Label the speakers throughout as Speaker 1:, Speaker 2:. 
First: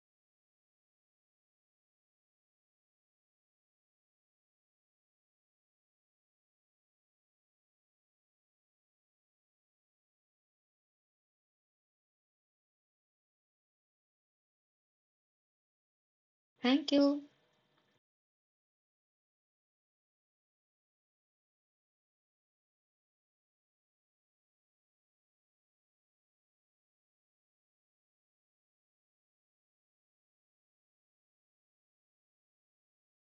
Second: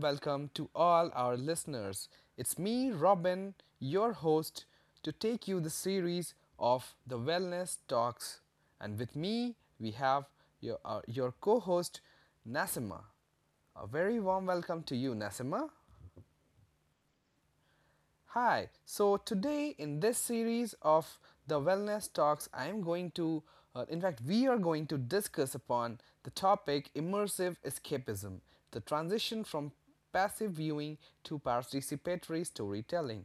Speaker 1: welcome to all our listeners. It's me, Robin, your host, to take you the series of the Wellness Talks. And with me, we have your co host, Nasima. A very warm welcome to you, Nasima.
Speaker 2: Thank you.
Speaker 1: Hi, so today in this series of the wellness talks, I am going to, in fact, we are going to discuss upon the topic immersive escapism, the transition from passive viewing to participatory storytelling.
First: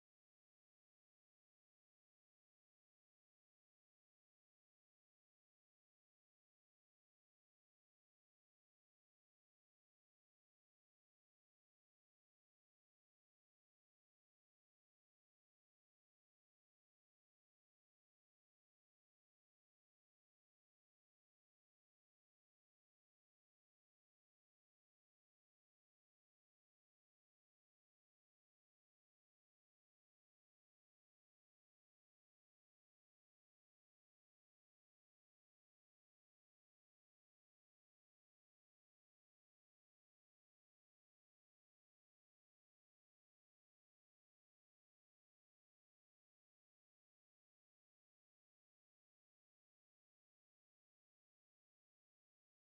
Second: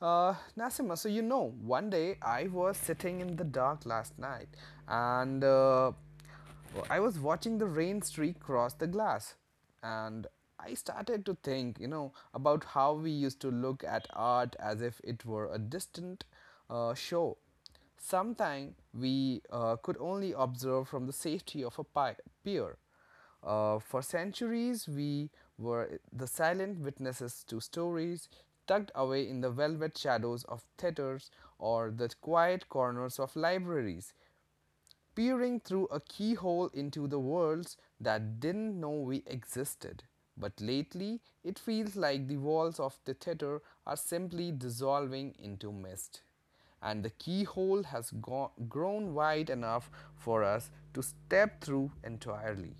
Speaker 1: Nasima, so one day I was sitting in the dark last night and I was watching the rain streak cross the glass. And I started to think, about how we used to look at art as if it were a distant show. Sometime we could only observe from the safety of a pier. For centuries, we were the silent witnesses to stories tucked away in the velvet shadows of theatres or the quiet corners of libraries, peering through a keyhole into the worlds that didn't know we existed. But lately, it feels like the walls of the theatre are simply dissolving into mist, and the keyhole has grown wide enough for us to step through entirely.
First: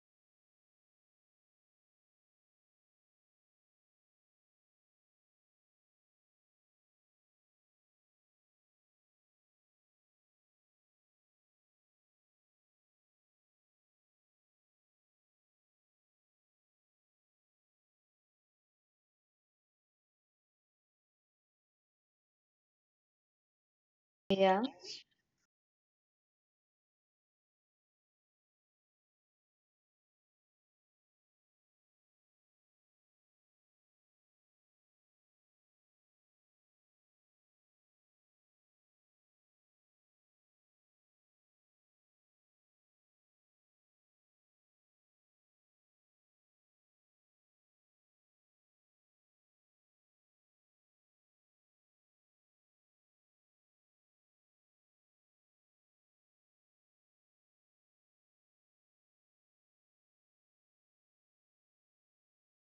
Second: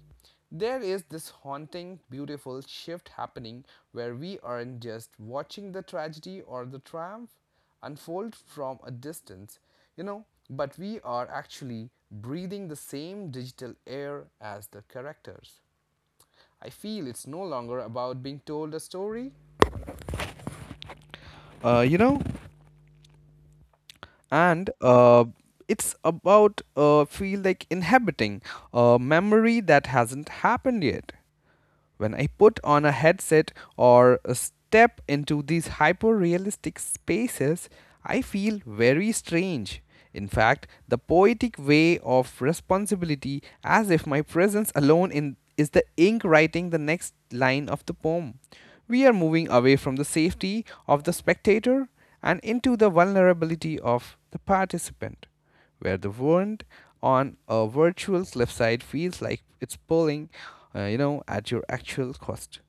Speaker 1: There is this haunting, beautiful shift happening where we aren't just watching the tragedy or the triumph unfold from a distance, but we are actually breathing the same digital air as the characters. I feel it's no longer about being told a story, uh, you know,
Speaker 2: Yeah.
Speaker 1: and it's about feel like inhabiting a memory that hasn't happened yet. When I put on a headset or step into these hyper realistic spaces, I feel very strange. In fact, the poetic way of responsibility, as if my presence alone in, is the ink writing the next line of the poem. We are moving away from the safety of the spectator and into the vulnerability of the participant, where the wind on a virtual cliffside feels like it's pulling, at your actual cost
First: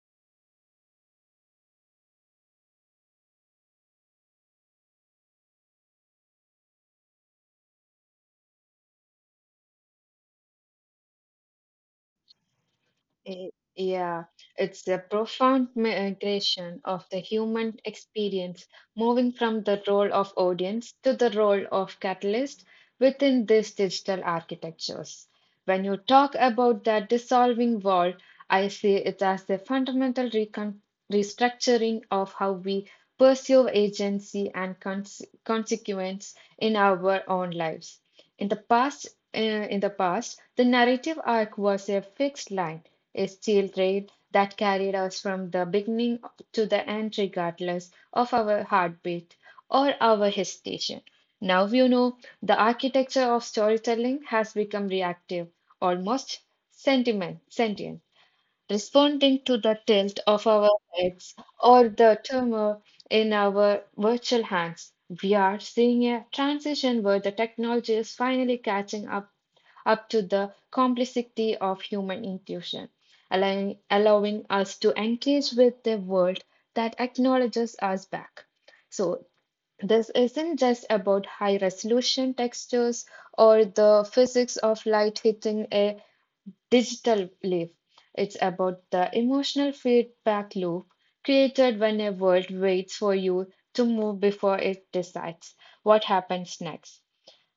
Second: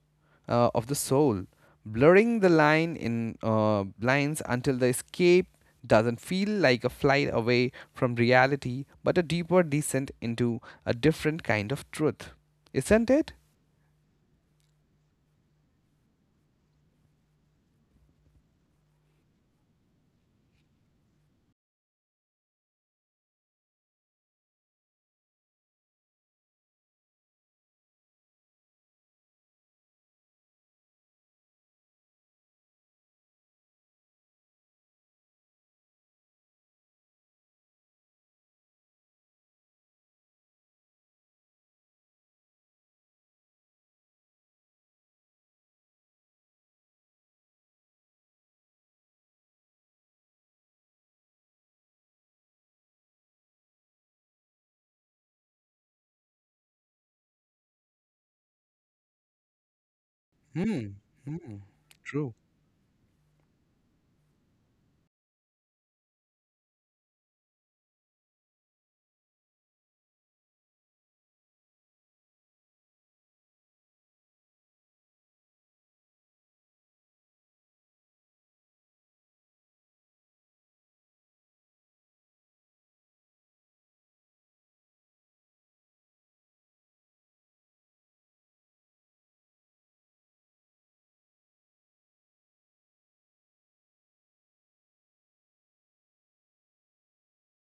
Speaker 1: of the soul, blurring the lines until the escape doesn't feel like a flight away from reality, but a deeper descent into a different kind of truth, isn't it?
Speaker 2: Eh, Yeah, it's a profound migration of the human experience, moving from the role of audience to the role of catalyst within these digital architectures. When you talk about that dissolving wall, I see it as a fundamental recon restructuring of how we pursue agency and consequence in our own lives. In the past, uh, in the past, the narrative arc was a fixed line, a steel thread that carried us from the beginning to the end, regardless of our heartbeat or our hesitation. Now, you know, the architecture of storytelling has become reactive, almost sentient, responding to the tilt of our
Speaker 1: Hmm,
Speaker 2: heads or the
Speaker 1: true.
Speaker 2: tremor in our virtual hands. We are seeing a transition where the technology is finally catching up to the complexity of human intuition, allowing us to engage with the world that acknowledges us back. So, this isn't just about high resolution textures or the physics of light hitting a digital leaf. It's about the emotional feedback loop created when a world waits for you to move before it decides what happens next.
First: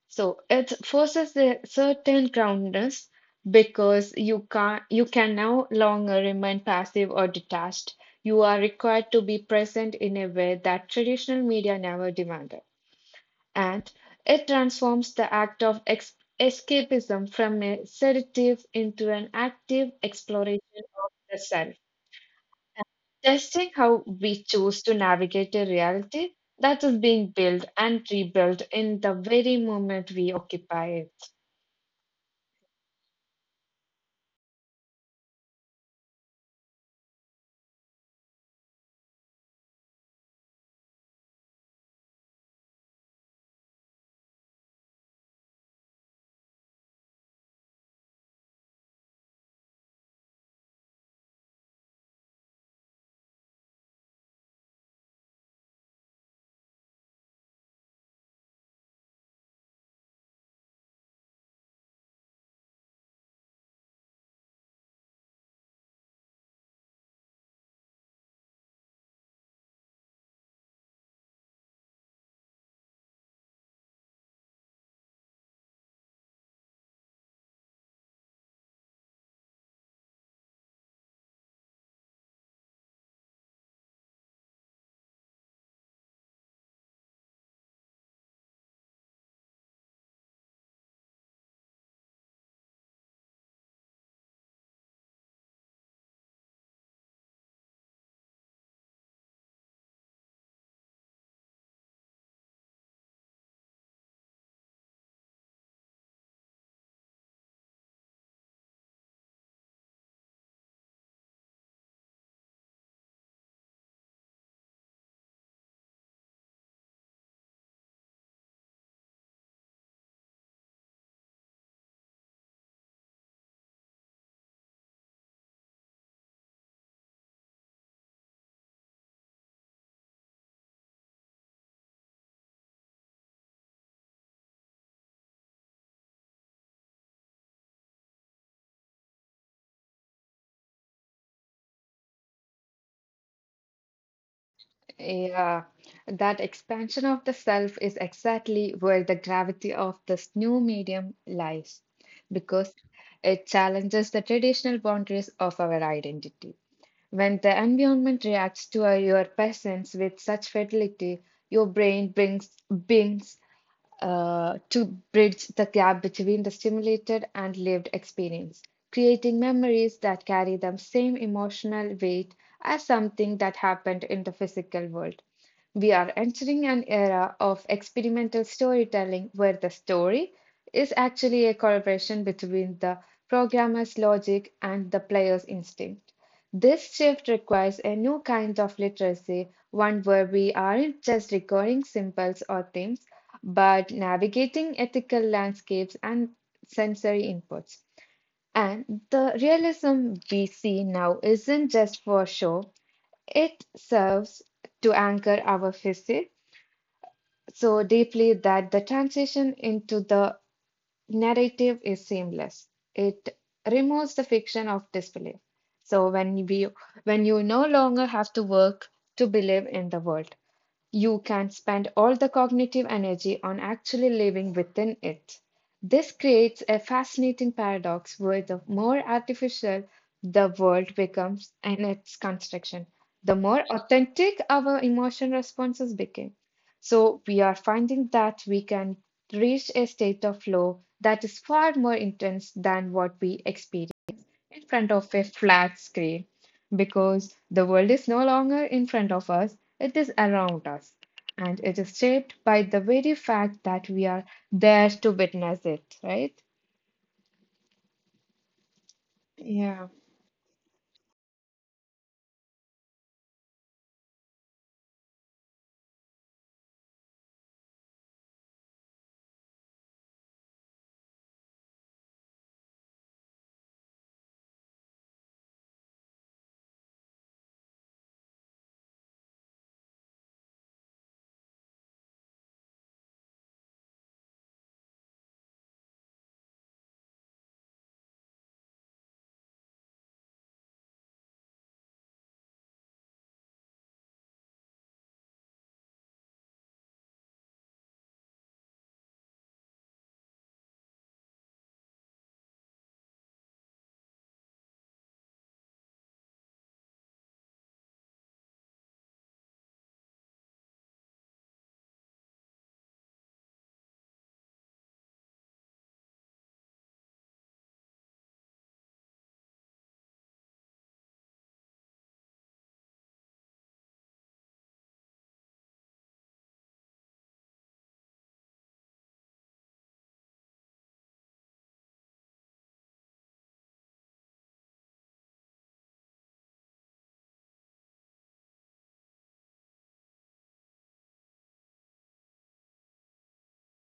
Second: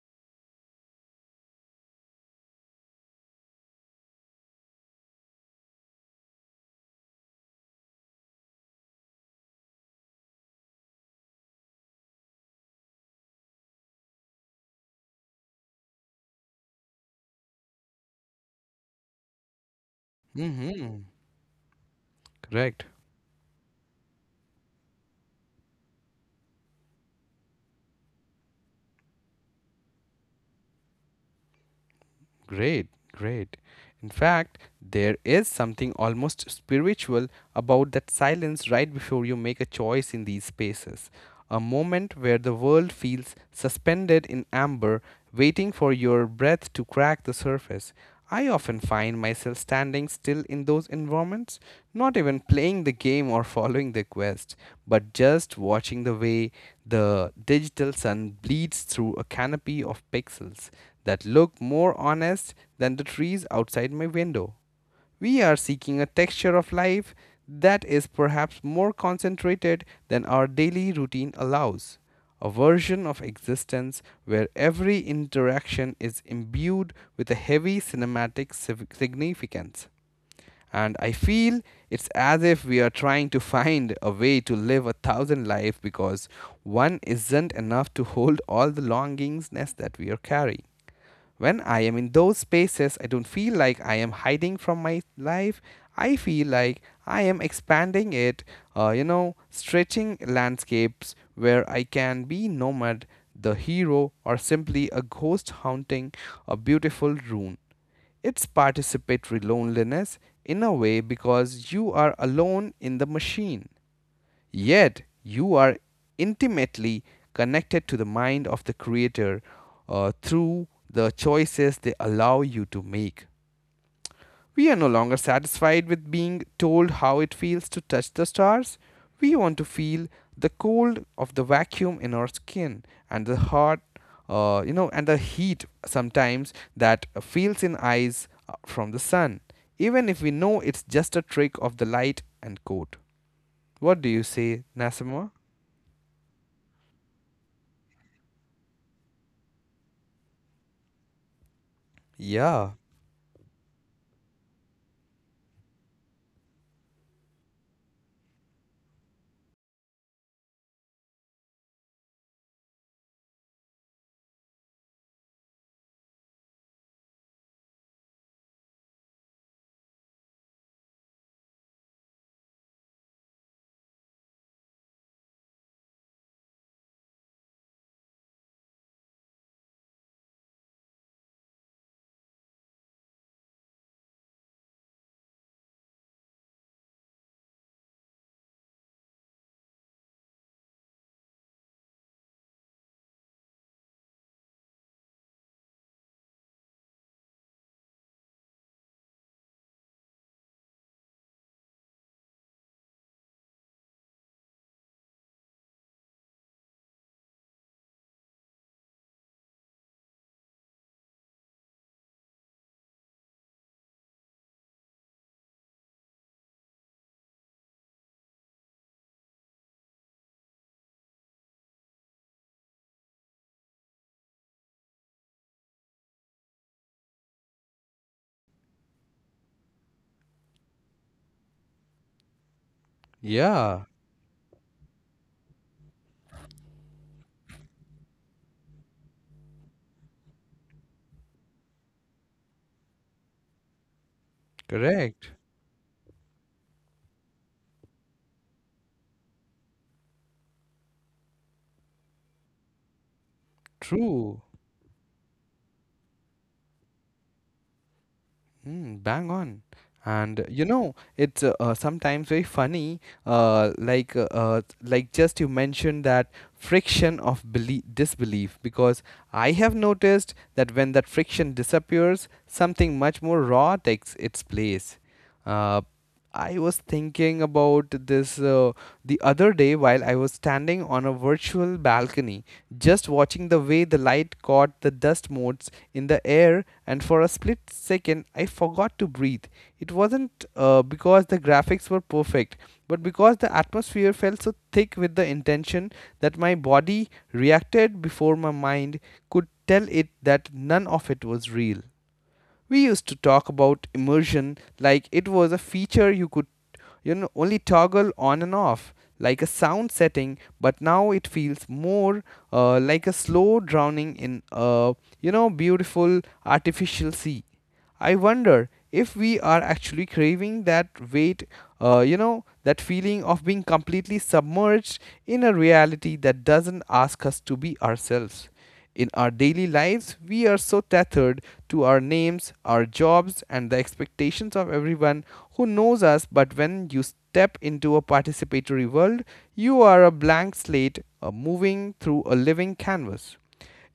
Speaker 2: So it forces a certain groundedness because you can no longer remain passive or detached. You are required to be present in a way that traditional media never demanded. And it transforms the act of escapism from a sedative into an active exploration
Speaker 1: Mm-hmm.
Speaker 2: of the self,
Speaker 1: Correct.
Speaker 2: testing how we choose to navigate a reality that is being built and rebuilt in the very moment we occupy it.
Speaker 1: Great, great. In fact, there is something almost spiritual about that silence right before you make a choice in these spaces. A moment where the world feels suspended in amber, waiting for your breath to crack the surface. I often find myself standing still in those environments, not even playing the game or following the quest, but just watching the way the digital sun bleeds through a canopy of pixels that look more honest than the trees outside my window. We are seeking a texture of life that is perhaps more concentrated than our daily routine allows. A version of existence where every interaction is imbued with a heavy cinematic significance. And I feel it's as if we are trying to find a way to live a thousand lives because one isn't enough to hold all the longings that we are carrying. When I am in those spaces, I don't feel like I am hiding from my life. I feel like I am expanding it, stretching landscapes where I can be nomad, the hero, or simply a ghost haunting a beautiful ruin. It's participatory loneliness in a way, because you are alone in the machine. Yet you are intimately connected to the mind of the Creator through the choices they allow you to make. We are no longer satisfied with being told how it feels to touch the stars. We want to feel the cold of the vacuum in our skin, and the hot, and the heat sometimes that feels in eyes from the sun, even if we know it's just a trick of the light and cold. What do you say, Nassima?
Speaker 2: Yeah, that expansion of the self is exactly where the gravity of this new medium lies, because
Speaker 1: Yeah,
Speaker 2: it challenges the traditional boundaries of our identity. When the environment reacts to your presence with such fidelity, your brain brings brings to bridge the gap between the stimulated and lived experience, creating memories that carry the same emotional weight as something that happened in the physical world. We are entering an era of experimental storytelling where the story is actually a collaboration between the programmer's logic and the player's instinct. This shift requires a new kind of literacy, one where we aren't just recurring symbols or themes, but navigating ethical landscapes and sensory inputs. And the realism we see now isn't just for show, it serves to anchor our physics so deeply that the transition into the narrative is seamless. It removes the fiction of disbelief. So when we when you no longer have to work to believe in the world, you can spend all the cognitive energy on actually living within it. This creates a fascinating paradox where the more artificial the world becomes and its construction, the more
Speaker 1: yeah,
Speaker 2: authentic our emotion responses become. So, we are finding that we can reach a state of flow that is far more intense than what we experience in front of
Speaker 1: correct,
Speaker 2: a flat screen, because the world is no longer in front of us, it is around us. And it is shaped by the very fact that we are
Speaker 1: true,
Speaker 2: there to witness it, right?
Speaker 1: mm, bang on.
Speaker 2: Yeah.
Speaker 1: And it's sometimes very funny. Like, just you mentioned that friction of belie disbelief, because I have noticed that when that friction disappears, something much more raw takes its place. Uh, I was thinking about this the other day while I was standing on a virtual balcony, just watching the way the light caught the dust motes in the air, and for a split second, I forgot to breathe. It wasn't because the graphics were perfect, but because the atmosphere felt so thick with the intention that my body reacted before my mind could tell it that none of it was real. We used to talk about immersion like it was a feature you could only toggle on and off, like a sound setting, but now it feels more like a slow drowning in a beautiful artificial sea. I wonder if we are actually craving that weight, that feeling of being completely submerged in a reality that doesn't ask us to be ourselves. In our daily lives, we are so tethered to our names, our jobs, and the expectations of everyone who knows us. But when you step into a participatory world, you are a blank slate, moving through a living canvas.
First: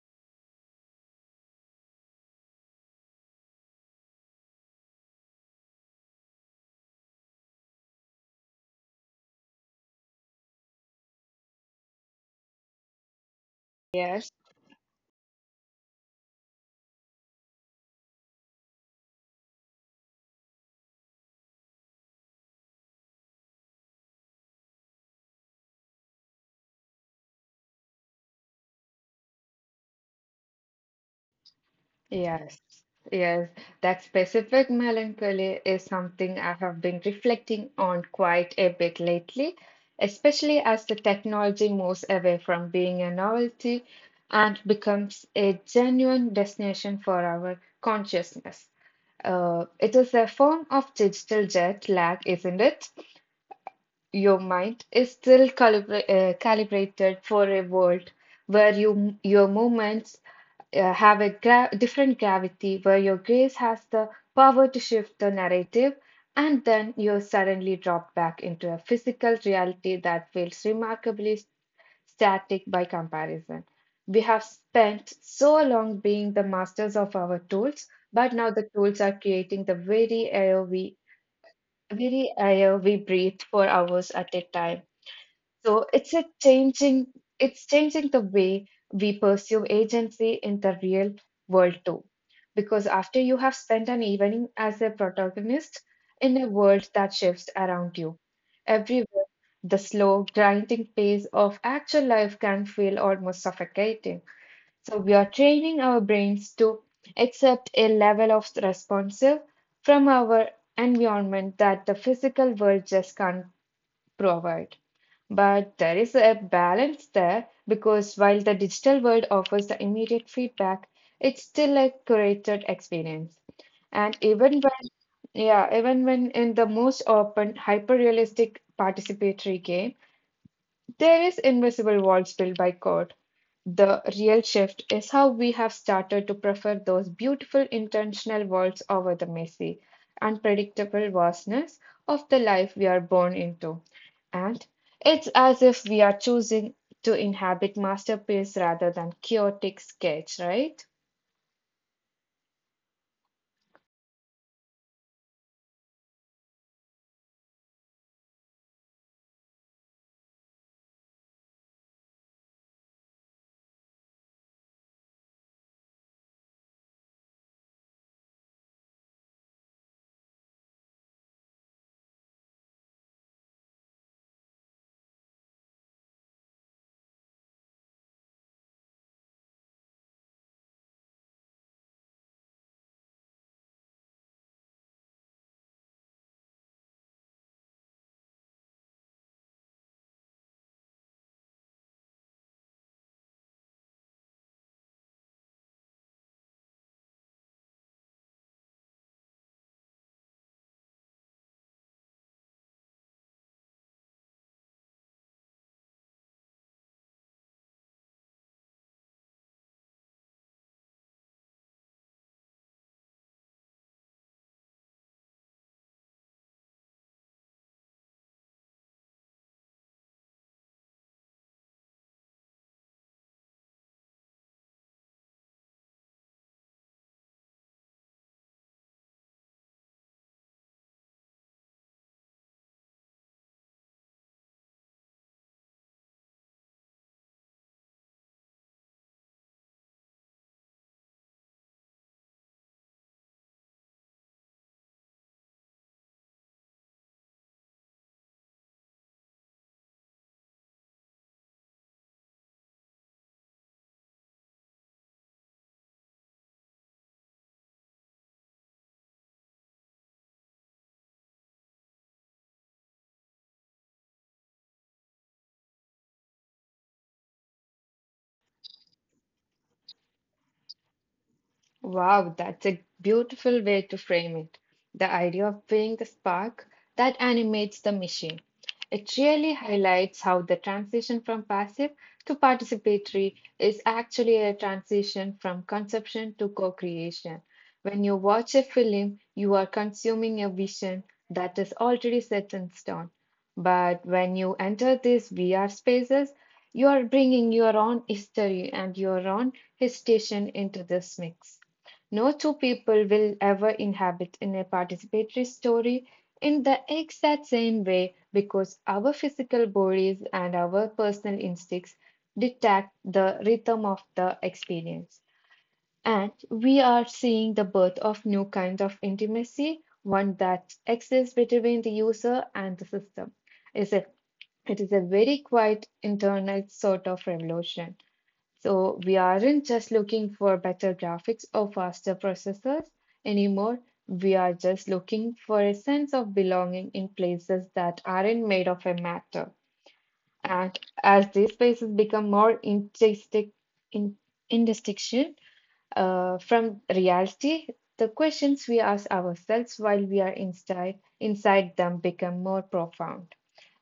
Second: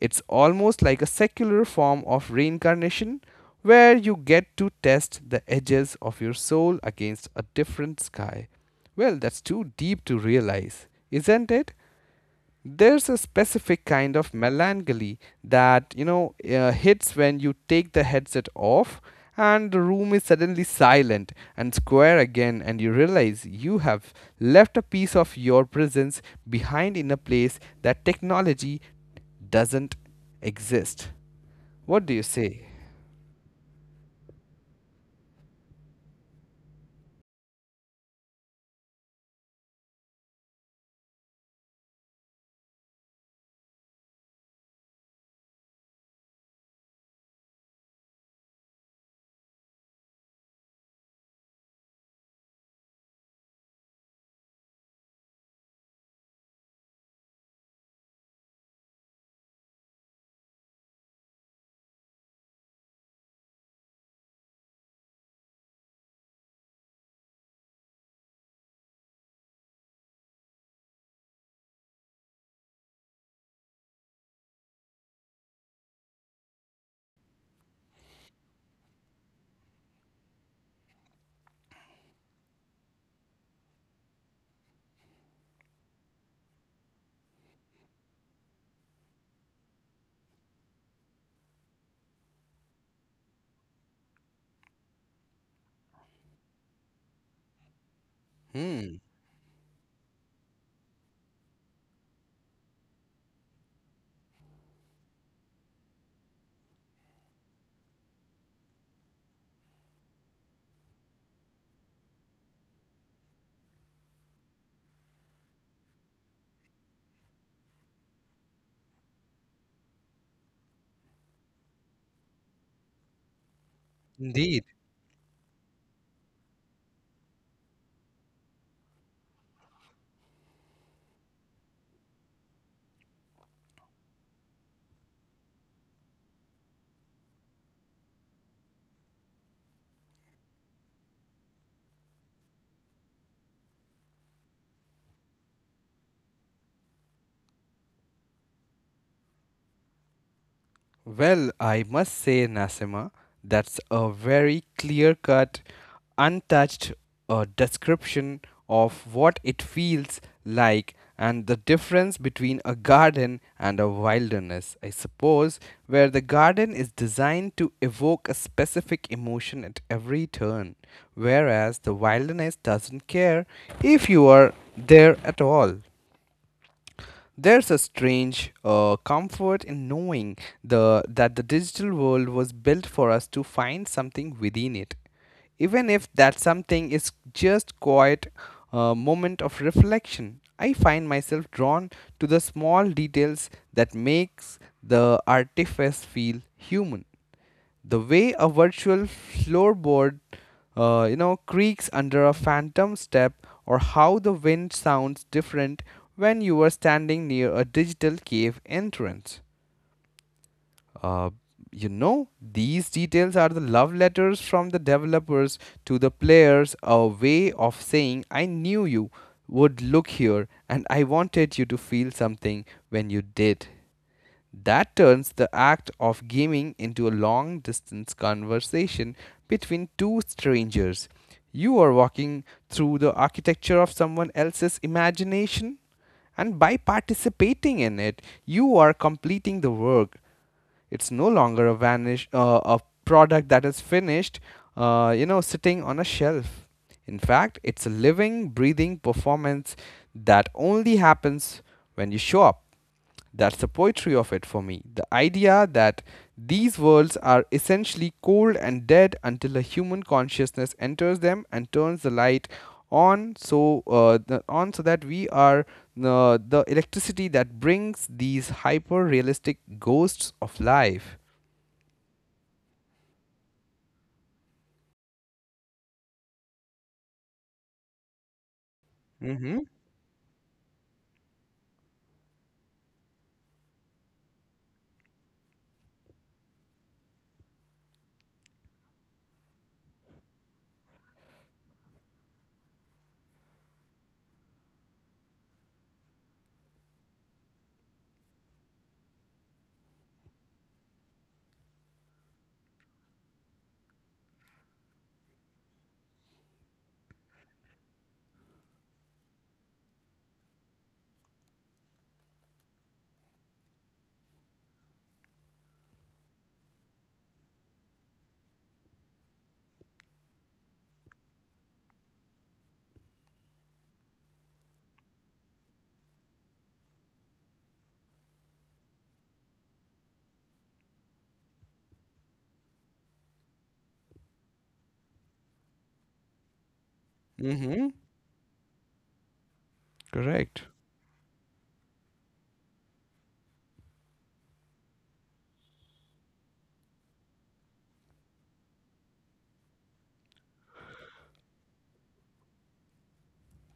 Speaker 1: It's almost like a secular form of reincarnation, where you get to test the edges of your soul against a different sky. Well, that's too deep to realize, isn't it? There's a specific kind of melancholy that hits when you take the headset off, and the room is suddenly silent and square again, and you realize you have left a piece of your presence behind in a place that technology doesn't exist. What do you
Speaker 2: Yes,
Speaker 1: say?
Speaker 2: yes. That specific melancholy is something I have been reflecting on quite a bit lately, especially as the technology moves away from being a novelty and becomes a genuine destination for our consciousness. It is a form of digital jet lag, isn't it? Your mind is still calibrated for a world where your movements have a gra different gravity, where your gaze has the power to shift the narrative, and then you're suddenly dropped back into a physical reality that feels remarkably static by comparison. We have spent so long being the masters of our tools, but now the tools are creating the very air we breathe for hours at a time. So it's changing the way we pursue agency in the real world too. Because after you have spent an evening as a protagonist in a world that shifts around you, everywhere
Speaker 1: Hmm,
Speaker 2: the slow, grinding pace of actual life can feel almost suffocating. So we are training our brains to accept a level of responsive from our environment that the physical world just can't provide. But there is a balance there, because while the digital world offers the immediate feedback, it's still a curated experience. And
Speaker 1: indeed.
Speaker 2: yeah, even when in the most open, hyper-realistic participatory game, there is invisible walls built by code, the real shift is how we have started to prefer those beautiful intentional worlds over the messy, unpredictable vastness of the life we are born into. And it's as if we are choosing to inhabit masterpiece rather than chaotic sketch, right?
Speaker 1: Well, I must say, Nasima, that's a very clear cut, untouched description of what it feels like, and the difference between a garden and a wilderness, I suppose, where the garden is designed to evoke a specific emotion at every turn, whereas the wilderness doesn't care if you are there at all. There's a strange comfort in knowing the that the digital world was built for us to find something within it, even if that something is just quiet moment of reflection. I find myself drawn to the small details that makes the artifice feel human, the way a virtual floorboard creaks under a phantom step, or how the wind sounds different when you are standing near a digital cave entrance. uh, these details are the love letters from the developers to the players, a way of saying I knew you would look here, and I wanted you to feel something when you did. That turns the act of gaming into a long distance conversation between two strangers. You are walking through the architecture of someone else's imagination, and by participating in it, you are completing the work. It's no longer a product that is finished, sitting on a shelf. In fact, it's a living, breathing performance that only happens when you show up. That's the poetry of it for me. The idea that these worlds are essentially cold and dead until a human consciousness enters them and turns the light on so that we are the electricity that brings these hyper realistic ghosts of life.
Speaker 2: Wow, that's a beautiful way to frame it. The idea of being the spark that animates the machine. It really
Speaker 1: Mm-hmm.
Speaker 2: highlights how the transition from passive to participatory is actually a transition from conception to co creation. When you watch a film, you are consuming a vision that is already set in stone. But when you enter these VR spaces, you are bringing your own history and your own hesitation into this mix. No two people will ever inhabit in a participatory story in the exact same way, because our physical bodies and our personal instincts detect the rhythm of the experience. And we are seeing the birth of new kinds of intimacy, one that exists between the user and the system. It's a, it is a very quiet internal sort of revolution. So we aren't just looking for better graphics or faster processors anymore. We are just looking for a sense of belonging in places
Speaker 1: Mm-hmm.
Speaker 2: that aren't made of a matter.
Speaker 1: Correct.
Speaker 2: And as these spaces become more intrinsic, in, indistinction from reality, the questions we ask ourselves while we are inside them become more profound.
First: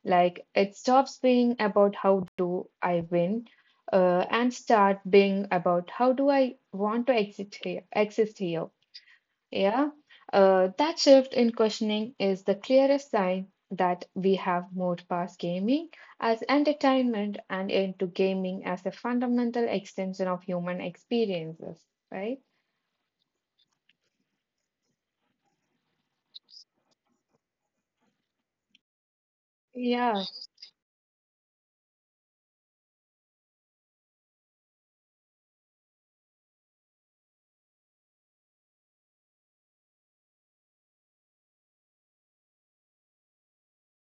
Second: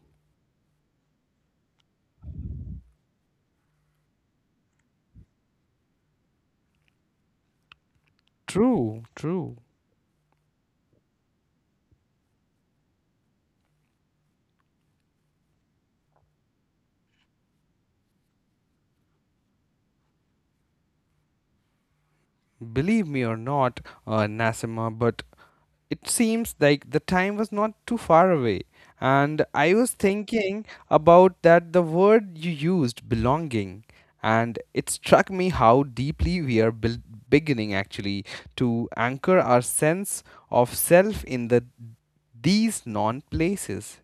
Speaker 2: Like it stops being about how do I win and start being about how do I want to exist here.
Speaker 1: True, true.
Speaker 2: Yeah. That shift in questioning is the clearest sign that we have moved past gaming as entertainment and into gaming as a fundamental extension of human experiences, right?
Speaker 1: Believe me or not, Nasima, but it seems like the time was not too far away, and I was
Speaker 2: Yeah.
Speaker 1: thinking about that the word you used, belonging, and it struck me how deeply we are beginning actually to anchor our sense of self in these non places.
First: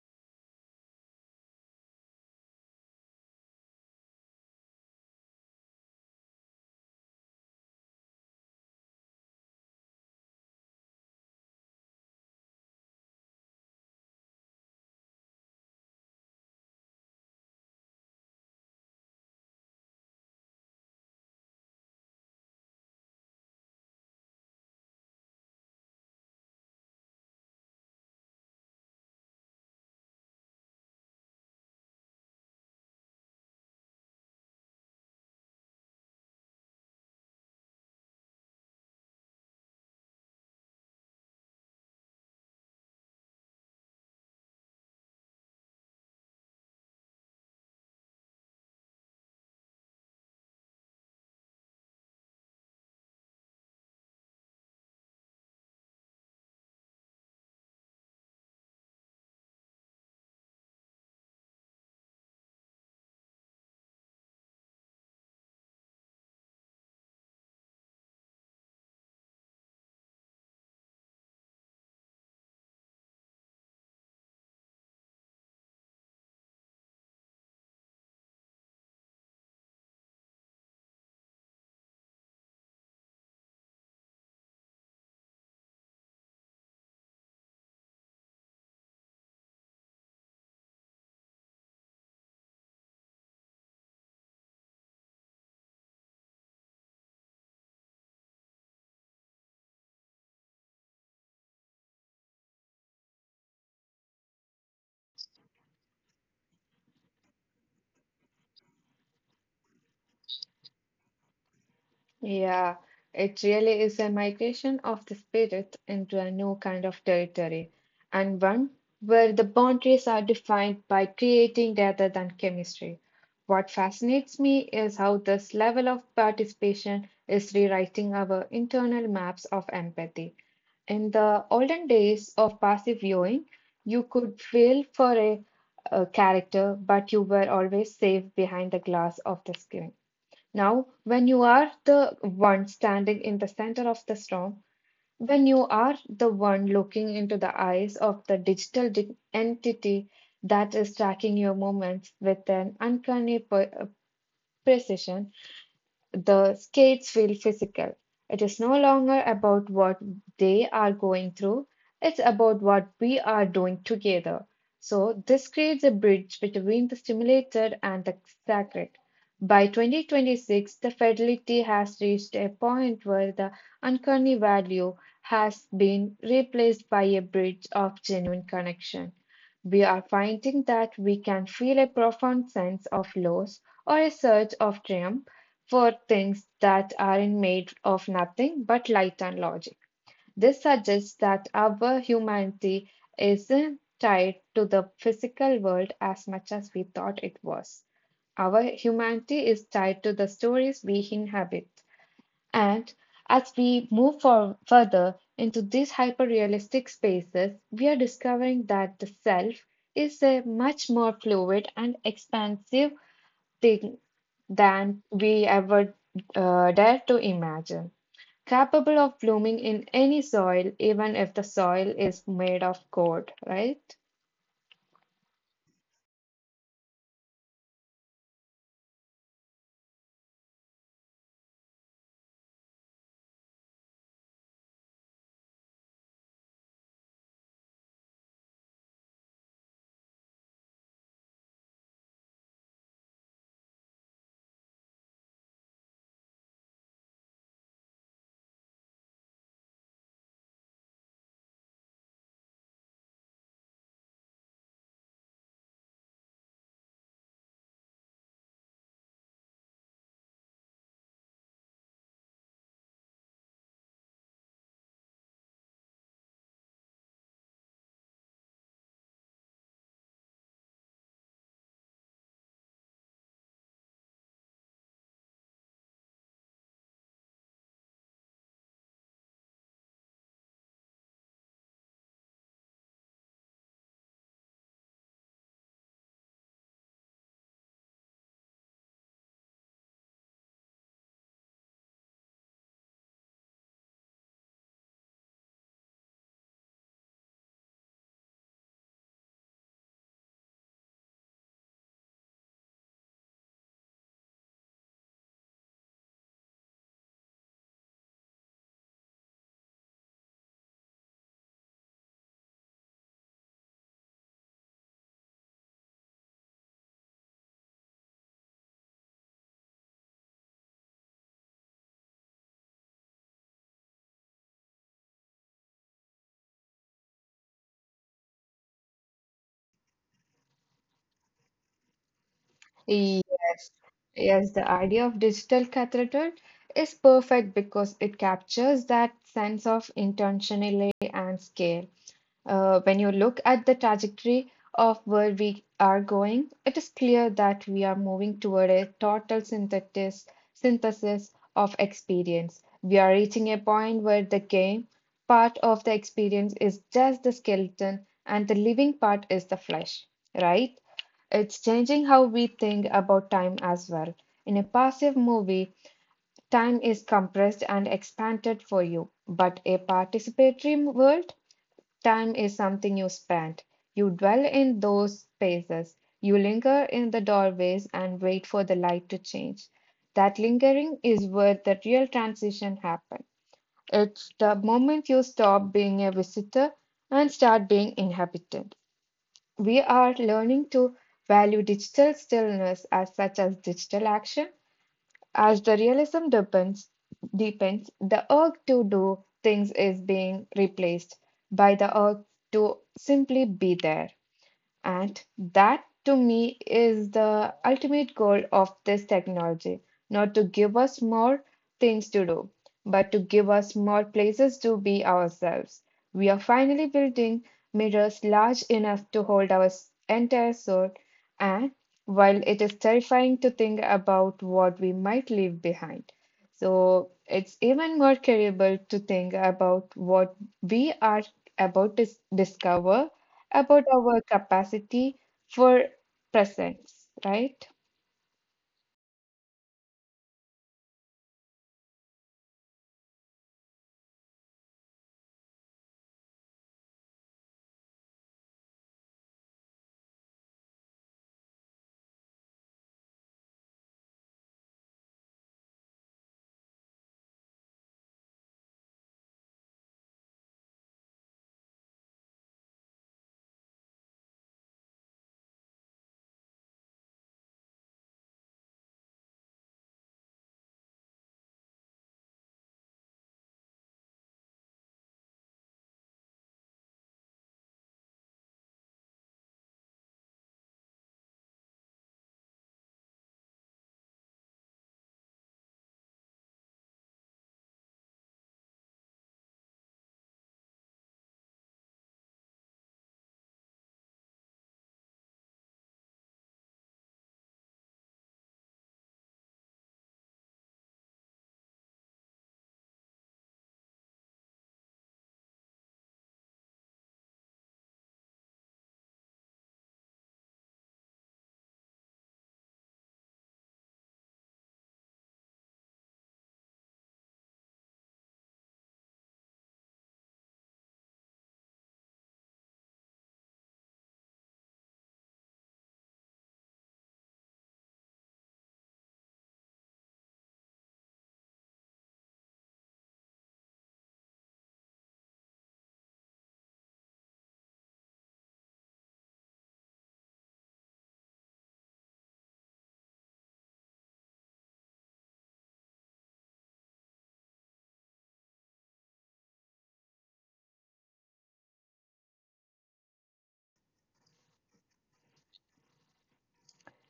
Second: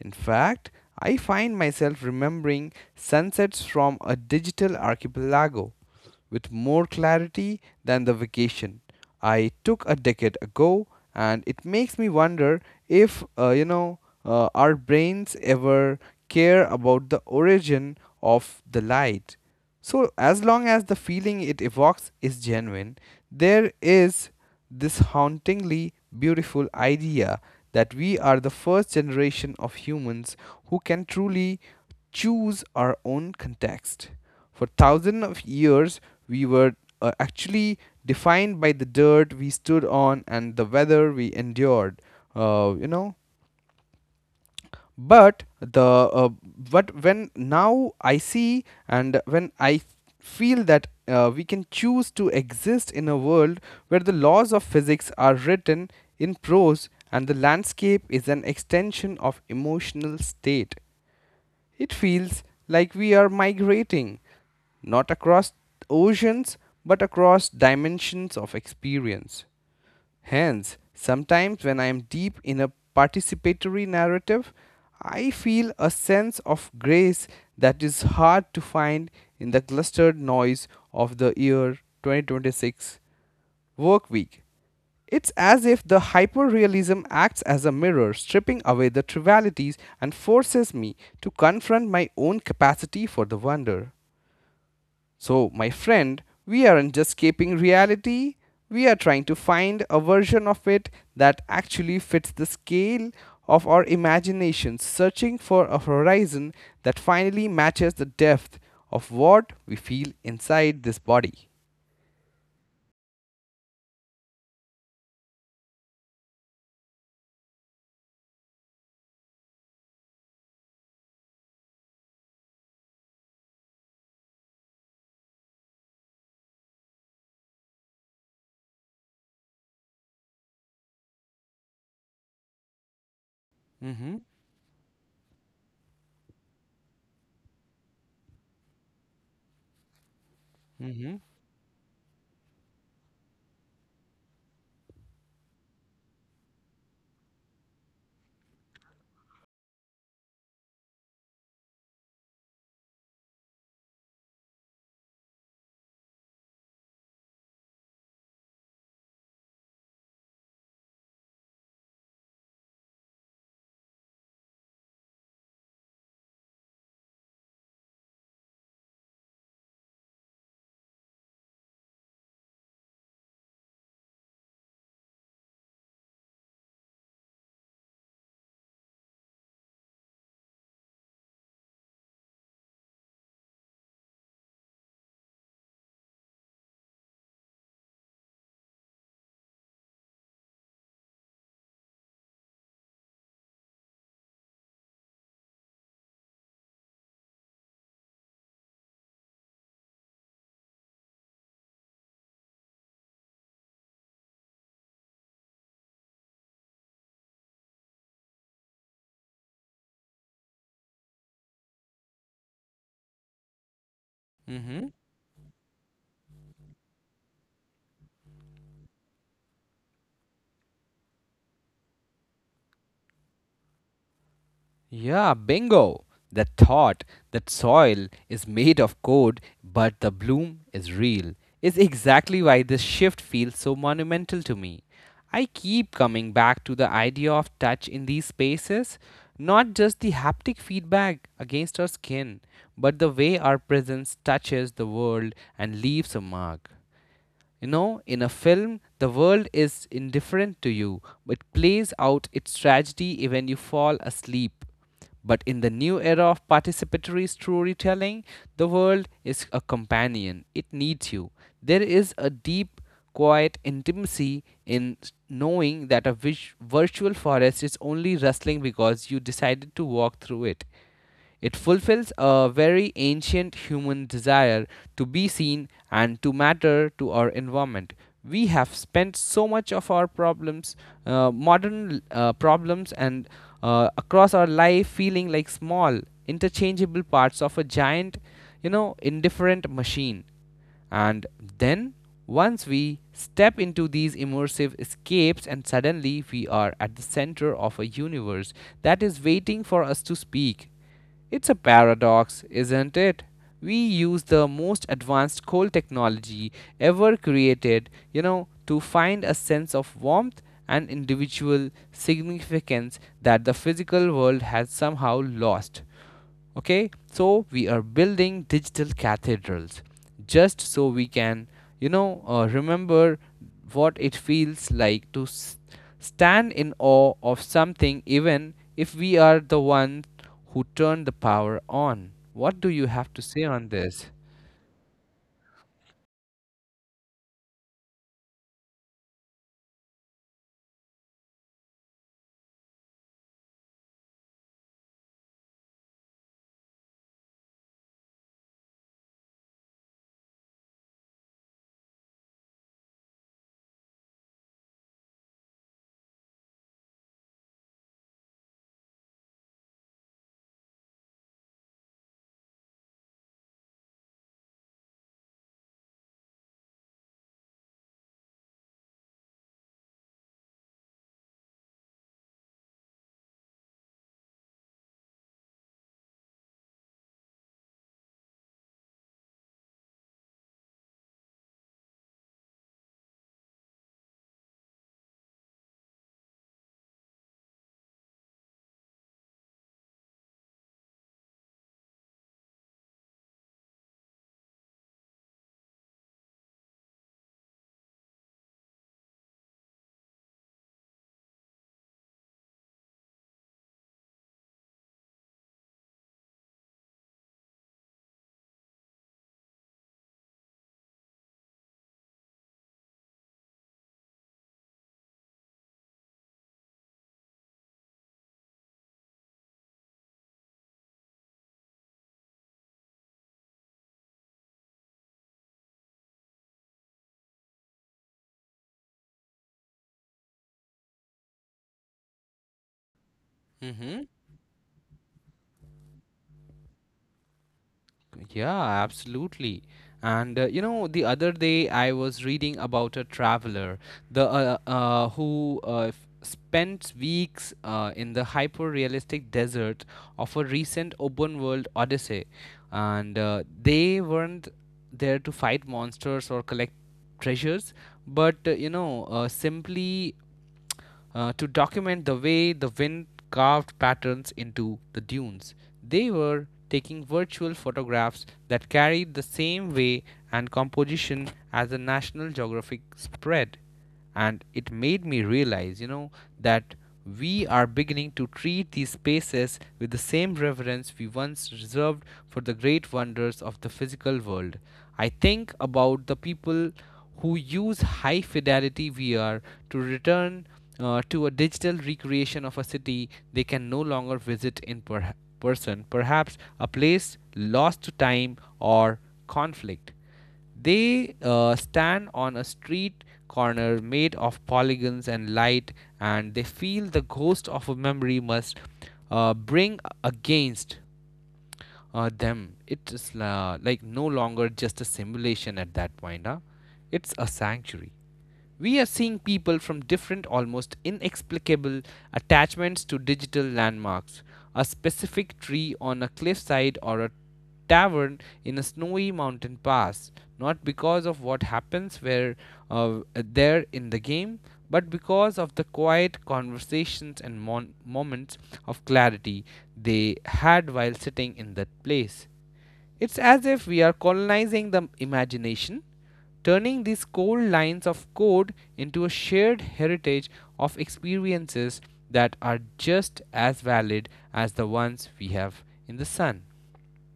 Speaker 1: In fact, I find myself remembering sunsets from a digital archipelago with more clarity than the vacation I took a decade ago, and it makes me wonder if our brains ever care about the origin of the light. So, as long as the feeling it evokes is genuine, there is this hauntingly beautiful idea that we are the first generation of humans who can truly choose our own context. For thousands of years, we were actually defined by the dirt we stood on and the weather we endured. Uh, you know, but the uh, but when now I see and when I feel that we can choose to exist in a world where the laws of physics are written in prose and the landscape is an extension of emotional state. It feels like we are migrating not across oceans, but across dimensions of experience. Hence, sometimes when I am deep in a participatory narrative, I feel a sense of grace that is hard to find in the clustered noise of the year 2026 work week. It's as if the hyperrealism acts as a mirror, stripping away the trivialities and forces me to confront my own capacity for the wonder. So, my friend, we aren't just escaping reality, we are trying to find a version of it that actually fits the scale of our imagination, searching for a horizon that finally matches the depth of what we feel inside this body.
Speaker 2: Yeah, it really is a migration of the spirit into a new kind of territory, and one where the boundaries are defined by creating rather than chemistry. What fascinates me is how this level of participation is rewriting our internal maps of empathy. In the olden days of passive viewing, you
Speaker 1: Mm-hmm.
Speaker 2: could feel for a character, but you were always safe behind the glass of the screen. Now,
Speaker 1: Mm-hmm.
Speaker 2: when you are the one standing in the center of the storm, when you are the one looking into the eyes of the digital entity that is tracking your movements with an uncanny precision, the skates feel physical. It is no longer about what they are going through, it's about what we are doing together. So, this creates a bridge between the stimulated and the sacred. By 2026, the fidelity has reached a point where the uncanny value has been replaced by a bridge of genuine connection. We are finding that we can feel a profound sense of loss or a surge of triumph for things that aren't made of nothing but light and logic. This suggests that our humanity isn't tied to the physical world as much as we thought it was. Our humanity is tied to the stories we inhabit. And as we move for further into these hyper-realistic spaces, we are discovering that the self is a much more fluid and expansive thing
Speaker 1: Mm-hmm.
Speaker 2: than we ever dare to imagine, capable of blooming in any soil, even if the soil is made of gold, right?
Speaker 1: Yeah, bingo. The thought that soil is made of code, but the bloom is real, is exactly why this shift feels so monumental to me. I keep coming back to the idea of touch in these spaces, not just the haptic feedback against our skin, but the way our presence touches the world and leaves a mark. You know, in a film, the world is indifferent to you. It plays out its tragedy when you fall asleep. But in the new era of participatory storytelling, the world is a companion. It needs you. There is a deep, quiet intimacy in knowing that a virtual forest is only rustling because you decided to walk through it. It fulfills a very ancient human desire to be seen and to matter to our environment. We have spent so much of our problems, modern problems, and across our life feeling like small, interchangeable parts of a giant, you know, indifferent machine. And then once we step into these immersive escapes, and suddenly we are at the center of a universe that is waiting for us to speak. It's a paradox, isn't it? We use the most advanced coal technology ever created, you know, to find a sense of warmth and individual significance that the physical world has somehow lost. Okay, so we are building digital cathedrals just so we can, you know, remember what it feels like to stand in awe of something, even if we are the ones who turn the power on. What do you have to say on
Speaker 2: Yes,
Speaker 1: this?
Speaker 2: yes, the idea of digital cathedral is perfect because it captures that sense of intentionality and scale. When you look at the trajectory of where we are going, it is clear that we are moving toward a synthesis of experience. We are reaching a point where the game part of the experience is just the skeleton and the living part is the flesh, right? It's changing how we think about time as well. In a passive movie, time is compressed and expanded for you, but a participatory world, time is something you spend. You dwell in those spaces. You linger in the doorways and wait for the light to change. That lingering is where the real transition happens. It's the moment you stop being a visitor and start being inhabitant. We are learning to value digital stillness as such as digital action. As the realism deepens, the urge to do things is being replaced by the urge to simply be there. And that to me is the ultimate goal of this technology, not to give us more things to do, but to give us more places to be ourselves. We are finally building mirrors large enough to hold our entire soul, and while it is terrifying to think about what we might leave behind, so it's even more terrible to think about what we are about to discover about
Speaker 1: Mm-hmm.
Speaker 2: our capacity for presence, right?
Speaker 1: Yeah, absolutely. And you know, the other day I was reading about a traveler, the who spent weeks in the hyper-realistic desert of a recent open-world odyssey, and they weren't there to fight monsters or collect treasures, but you know, simply to document the way the wind carved patterns into the dunes. They were taking virtual photographs that carried the same way and composition as the National Geographic spread. And it made me realize, you know, that we are beginning to treat these spaces with the same reverence we once reserved for the great wonders of the physical world. I think about the people who use high fidelity VR to return to a digital recreation of a city they can no longer visit in person, perhaps a place lost to time or conflict. They stand on a street corner made of polygons and light, and they feel the ghost of a memory must bring against them. It is like no longer just a simulation at that point. Huh? It's a sanctuary. We are seeing people from different, almost inexplicable attachments to digital landmarks. A specific tree on a cliffside or a tavern in a snowy mountain pass, not because of what happens where there in the game, but because of the quiet conversations and moments of clarity they had while sitting in that place. It's as if we are colonizing the imagination, turning these cold lines of code into a shared heritage of experiences that are just as valid as the ones we have in the sun.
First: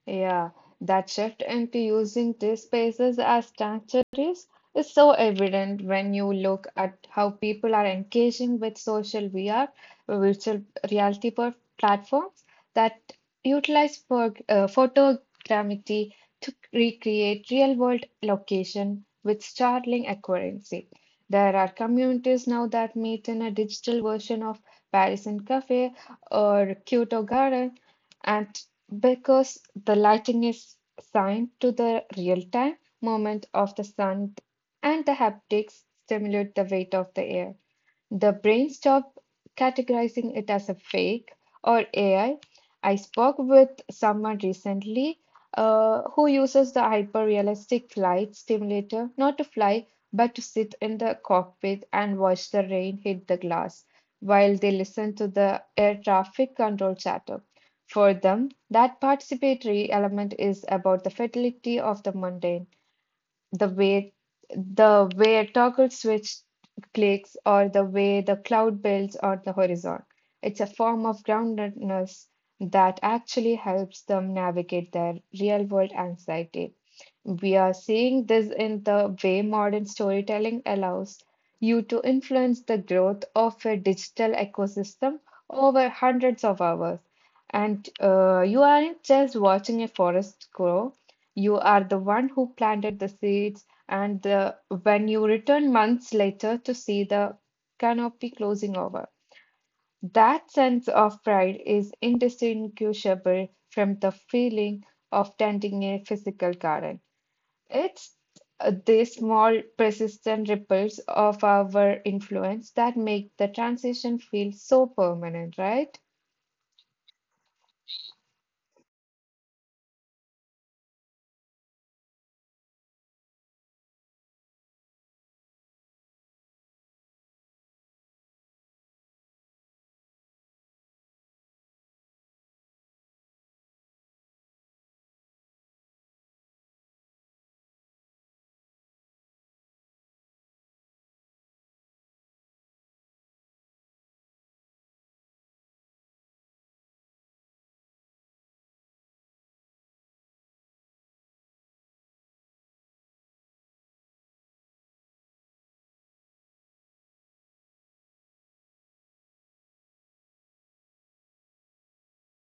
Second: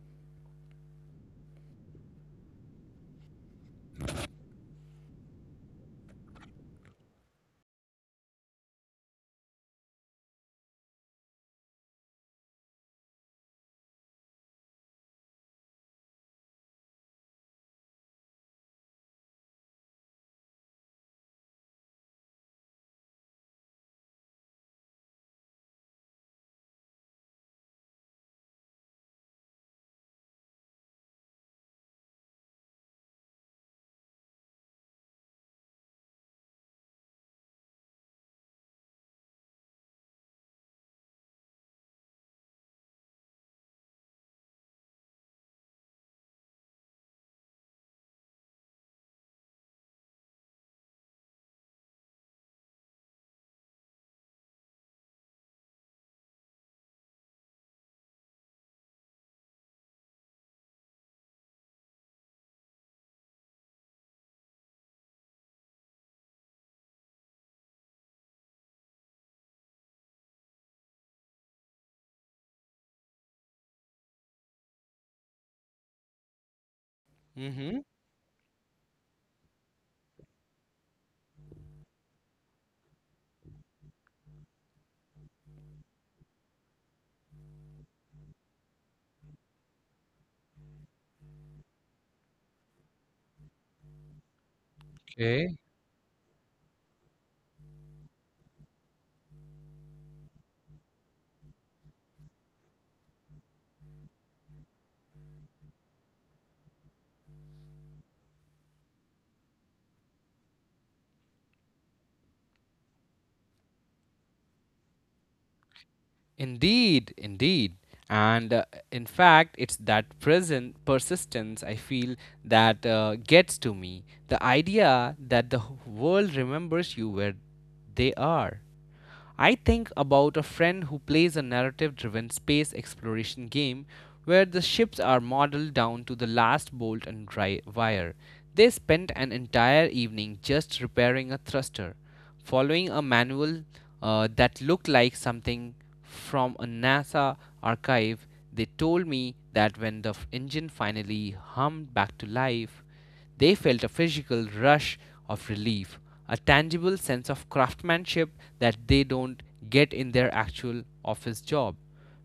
Speaker 2: Yeah, that shift into using these spaces as sanctuaries is so evident when you look at how people are engaging with social VR, virtual reality platforms that utilize for, photogrammetry to recreate real-world location with startling accuracy. There are communities now that meet in a digital version of Parisian cafe or Kyoto garden, and because the lighting is assigned to the real time movement of the sun and the haptics stimulate the weight of the air. The brain stopped categorizing it as a fake or AI. I spoke with someone recently who uses the hyper-realistic flight simulator not to fly but to sit in the cockpit and watch the rain hit the glass while they listen to the air traffic control chatter. For them, that participatory element is about the fidelity of the mundane, the way the way a toggle switch clicks or the way the cloud builds or the horizon. It's a form of groundedness that actually helps them navigate their real world anxiety. We are
Speaker 1: Mm-hmm.
Speaker 2: seeing this in the way modern storytelling allows you to influence the growth of a digital ecosystem over hundreds of hours. And you aren't just watching a forest grow, you are the one who planted the seeds. And when you
Speaker 1: Okay.
Speaker 2: return months later to see the canopy closing over, that sense of pride is indistinguishable from the feeling of tending a physical garden. It's the small, persistent ripples of our influence that make the transition feel so permanent, right?
Speaker 1: Indeed, indeed. And in fact, it's that present persistence I feel that gets to me. The idea that the world remembers you where they are. I think about a friend who plays a narrative driven space exploration game where the ships are modeled down to the last bolt and dry wire. They spent an entire evening just repairing a thruster, following a manual that looked like something from a NASA archive. They told me that when the engine finally hummed back to life, they felt a physical rush of relief, a tangible sense of craftsmanship that they don't get in their actual office job.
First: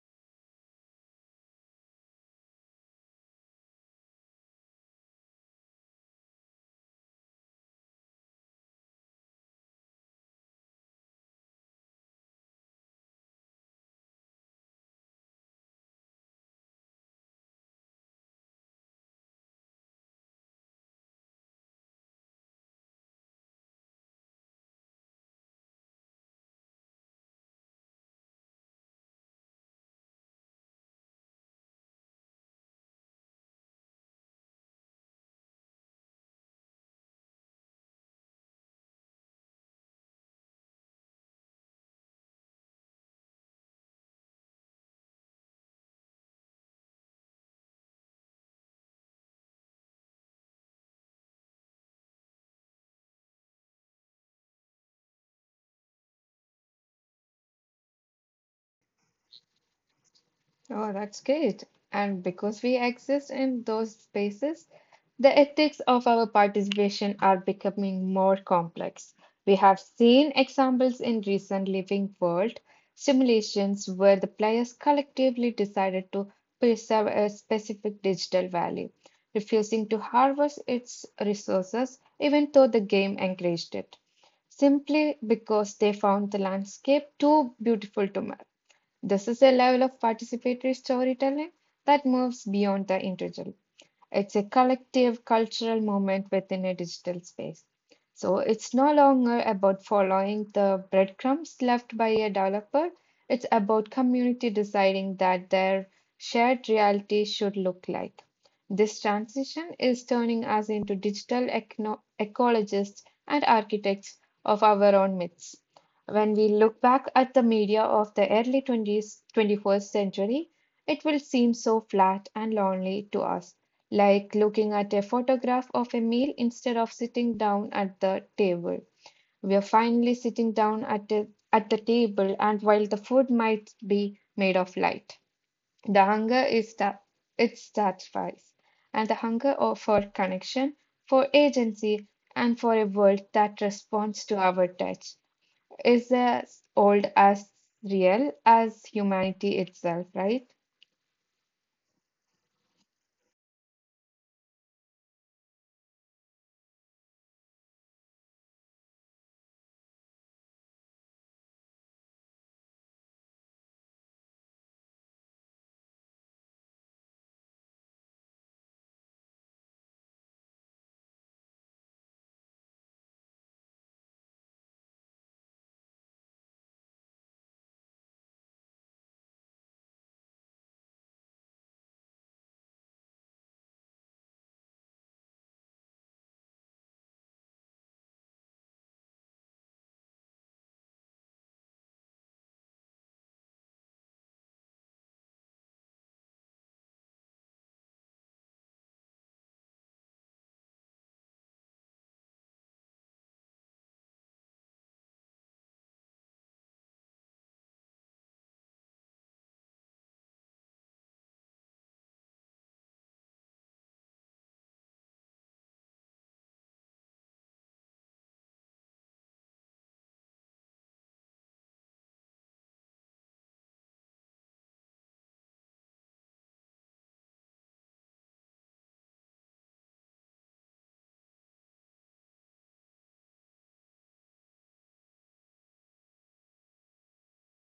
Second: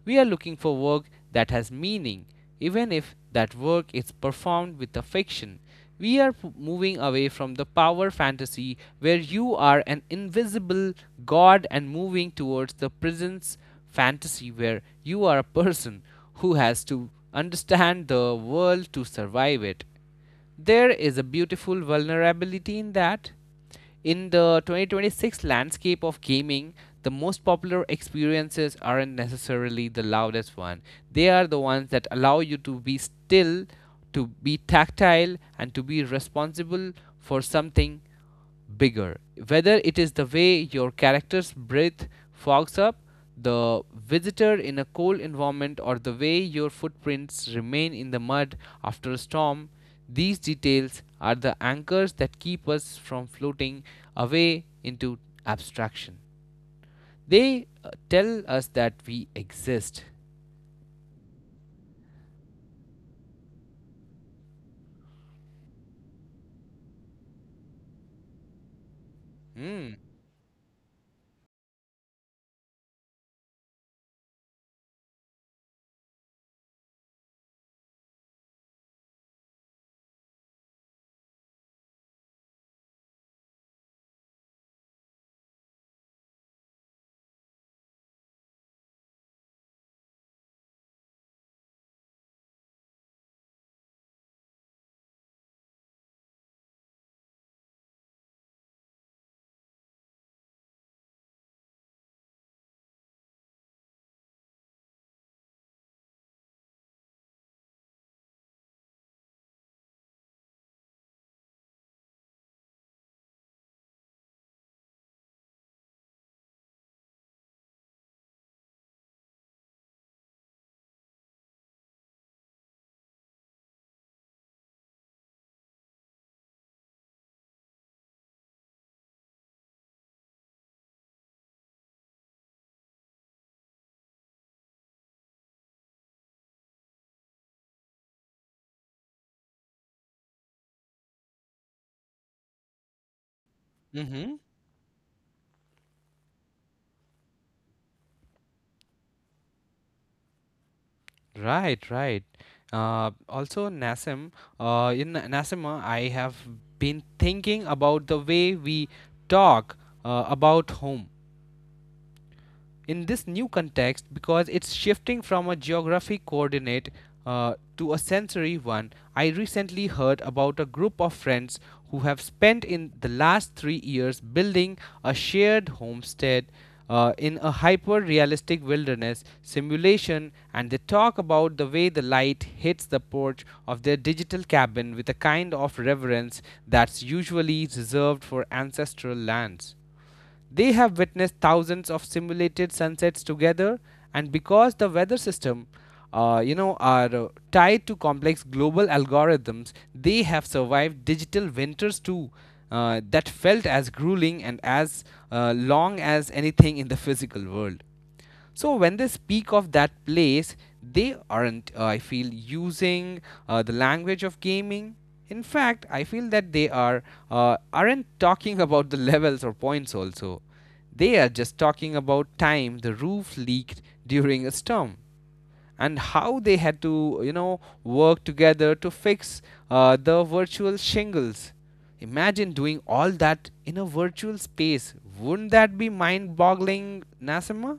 Speaker 1: We are looking for work that has meaning, even if that work is performed with a fiction. We are moving away from the power fantasy where you are an invisible god and moving towards the presence fantasy where you are a person who has to understand the world to survive it. There is a beautiful vulnerability in that. In the 2026 landscape of gaming, the most popular experiences aren't necessarily the loudest one. They are the ones that allow you to be still, to be tactile, and to be responsible for something bigger. Whether it is the way your character's breath fogs up the visitor in a cold environment or the way your footprints remain in the mud after a storm, these details are the anchors that keep us from floating away into abstraction. They tell us that we exist.
Speaker 2: Oh, that's great. And because we exist in those spaces, the ethics of our participation are becoming more complex. We have
Speaker 1: Mm.
Speaker 2: seen examples in recent living world simulations where the players collectively decided to preserve a specific digital value, refusing to harvest its resources even though the game encouraged it, simply because they found the landscape too beautiful to. This is a level of participatory storytelling that moves beyond the individual. It's a collective cultural movement within a digital space. So it's no longer about following the breadcrumbs left by a developer. It's about community deciding that their shared reality should look like. This transition is turning us into digital ecologists and architects of our own myths. When we look back at the media of the early 20s, 21st century, it will seem so flat and lonely to us, like looking at a photograph of a meal instead of sitting down at the table. We are finally sitting down at at the table, and while the food might be made of light, the hunger is that it satisfies, and the hunger for connection, for agency, and for a world that
Speaker 1: Hmm.
Speaker 2: responds to our touch is as old as real as humanity itself, right?
Speaker 1: Right, right. Also, Nassim, I have been thinking about the way we talk about home in this new context because it's shifting from a geographic coordinate to a sensory one. I recently heard about a group of friends who have spent in the last 3 years building a shared homestead in a hyper realistic wilderness simulation, and they talk about the way the light hits the porch of their digital cabin with a kind of reverence that's usually reserved for ancestral lands. They have witnessed thousands of simulated sunsets together, and because the weather system, you know, are tied to complex global algorithms, they have survived digital winters too. That felt as grueling and as long as anything in the physical world. So when they speak of that place, they aren't, I feel, using the language of gaming. In fact, I feel that they are aren't talking about the levels or points also. They are just talking about time the roof leaked during a storm and how they had to, you know, work together to fix the virtual shingles. Imagine doing all that in a virtual space. Wouldn't that be mind-boggling, Nassima?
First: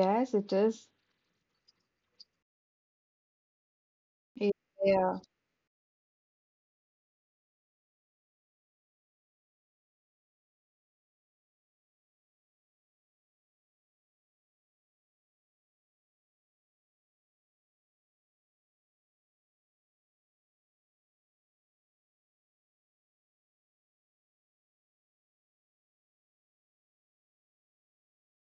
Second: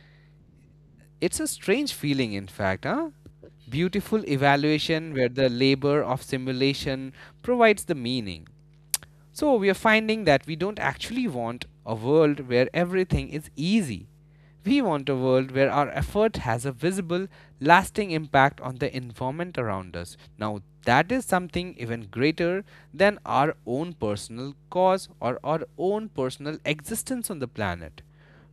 Speaker 2: Yes, it is.
Speaker 1: It's a strange feeling, in fact, huh? Beautiful evaluation
Speaker 2: Yeah.
Speaker 1: where the labor of simulation provides the meaning. So, we are finding that we don't actually want a world where everything is easy. We want a world where our effort has a visible, lasting impact on the environment around us. Now, that is something even greater than our own personal cause or our own personal existence on the planet.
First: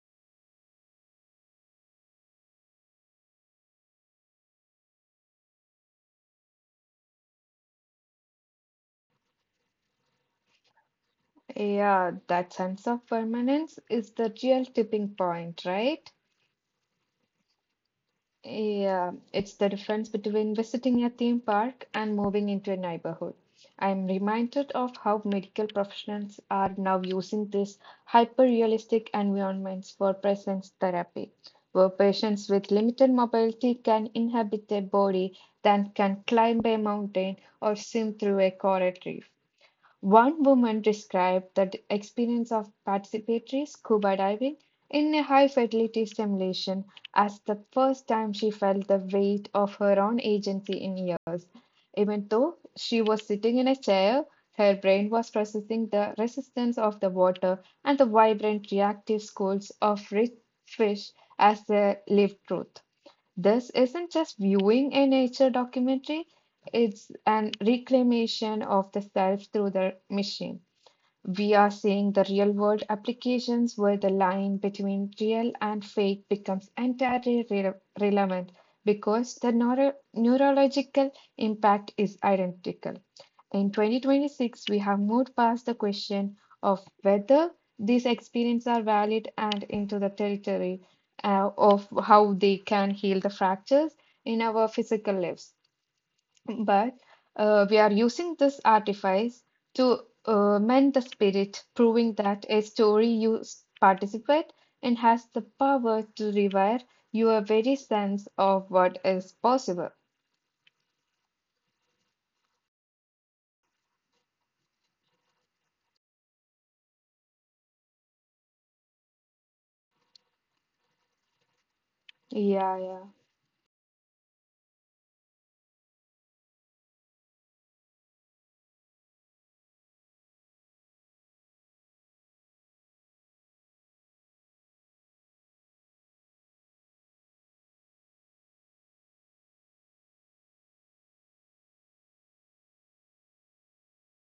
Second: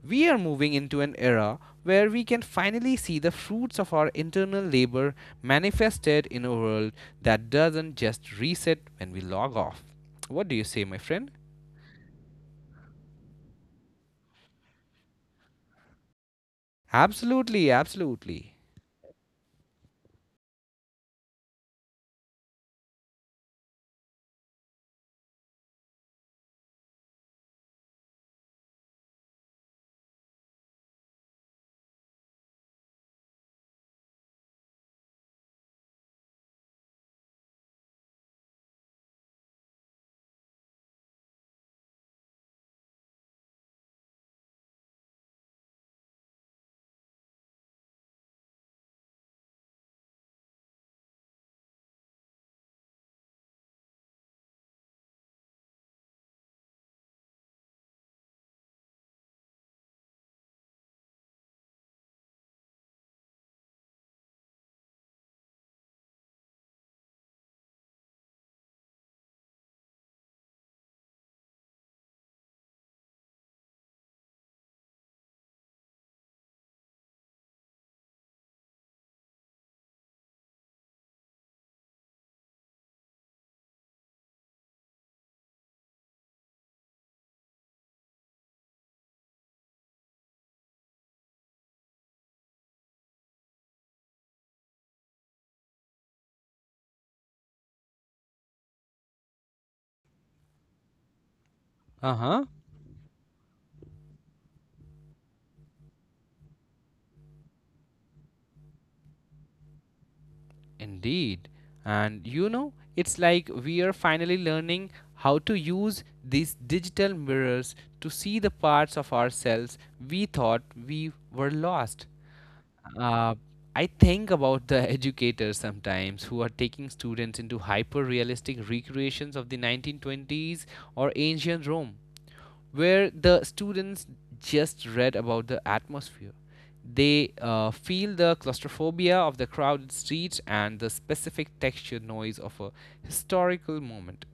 Speaker 1: We are moving into an era where we can finally see the fruits of our internal labor manifested in a world that doesn't just reset when we log off. What do you say, my friend?
Speaker 2: Yeah, that sense of permanence is the real tipping point, right?
Speaker 1: Absolutely, absolutely.
Speaker 2: Yeah, it's the difference between visiting a theme park and moving into a neighborhood. I'm reminded of how medical professionals are now using these hyper-realistic environments for presence therapy, where patients with limited mobility can inhabit a body that can climb a mountain or swim through a coral reef. One woman described the experience of participatory scuba diving in a high fidelity simulation as the first time she felt the weight of her own agency in years. Even though she was sitting in a chair, her brain was processing the resistance of the water and the vibrant reactive schools of rich fish as their lived truth. This isn't just viewing a nature documentary, it's an reclamation of the self through the machine. We are seeing the real world applications where the line between real and fake becomes entirely relevant because the neurological impact is identical. In 2026, we have moved past the question of whether these experiences are valid and into the territory of how they can heal the fractures in our physical lives. But we are using this artifice to mend the spirit, proving
Speaker 1: Uh
Speaker 2: that
Speaker 1: huh.
Speaker 2: a story you participate in has the power to rewire your very sense of what is possible.
Speaker 1: Indeed. And you know, it's like we are finally learning how to use these digital mirrors to see the parts of ourselves we thought we were lost.
Speaker 2: Yeah, yeah,
Speaker 1: Uh, I think about the educators sometimes who are taking students into hyper realistic recreations of the 1920s or ancient Rome, where the students just read about the atmosphere. They feel the claustrophobia of the crowded streets and the specific texture noise of a historical moment.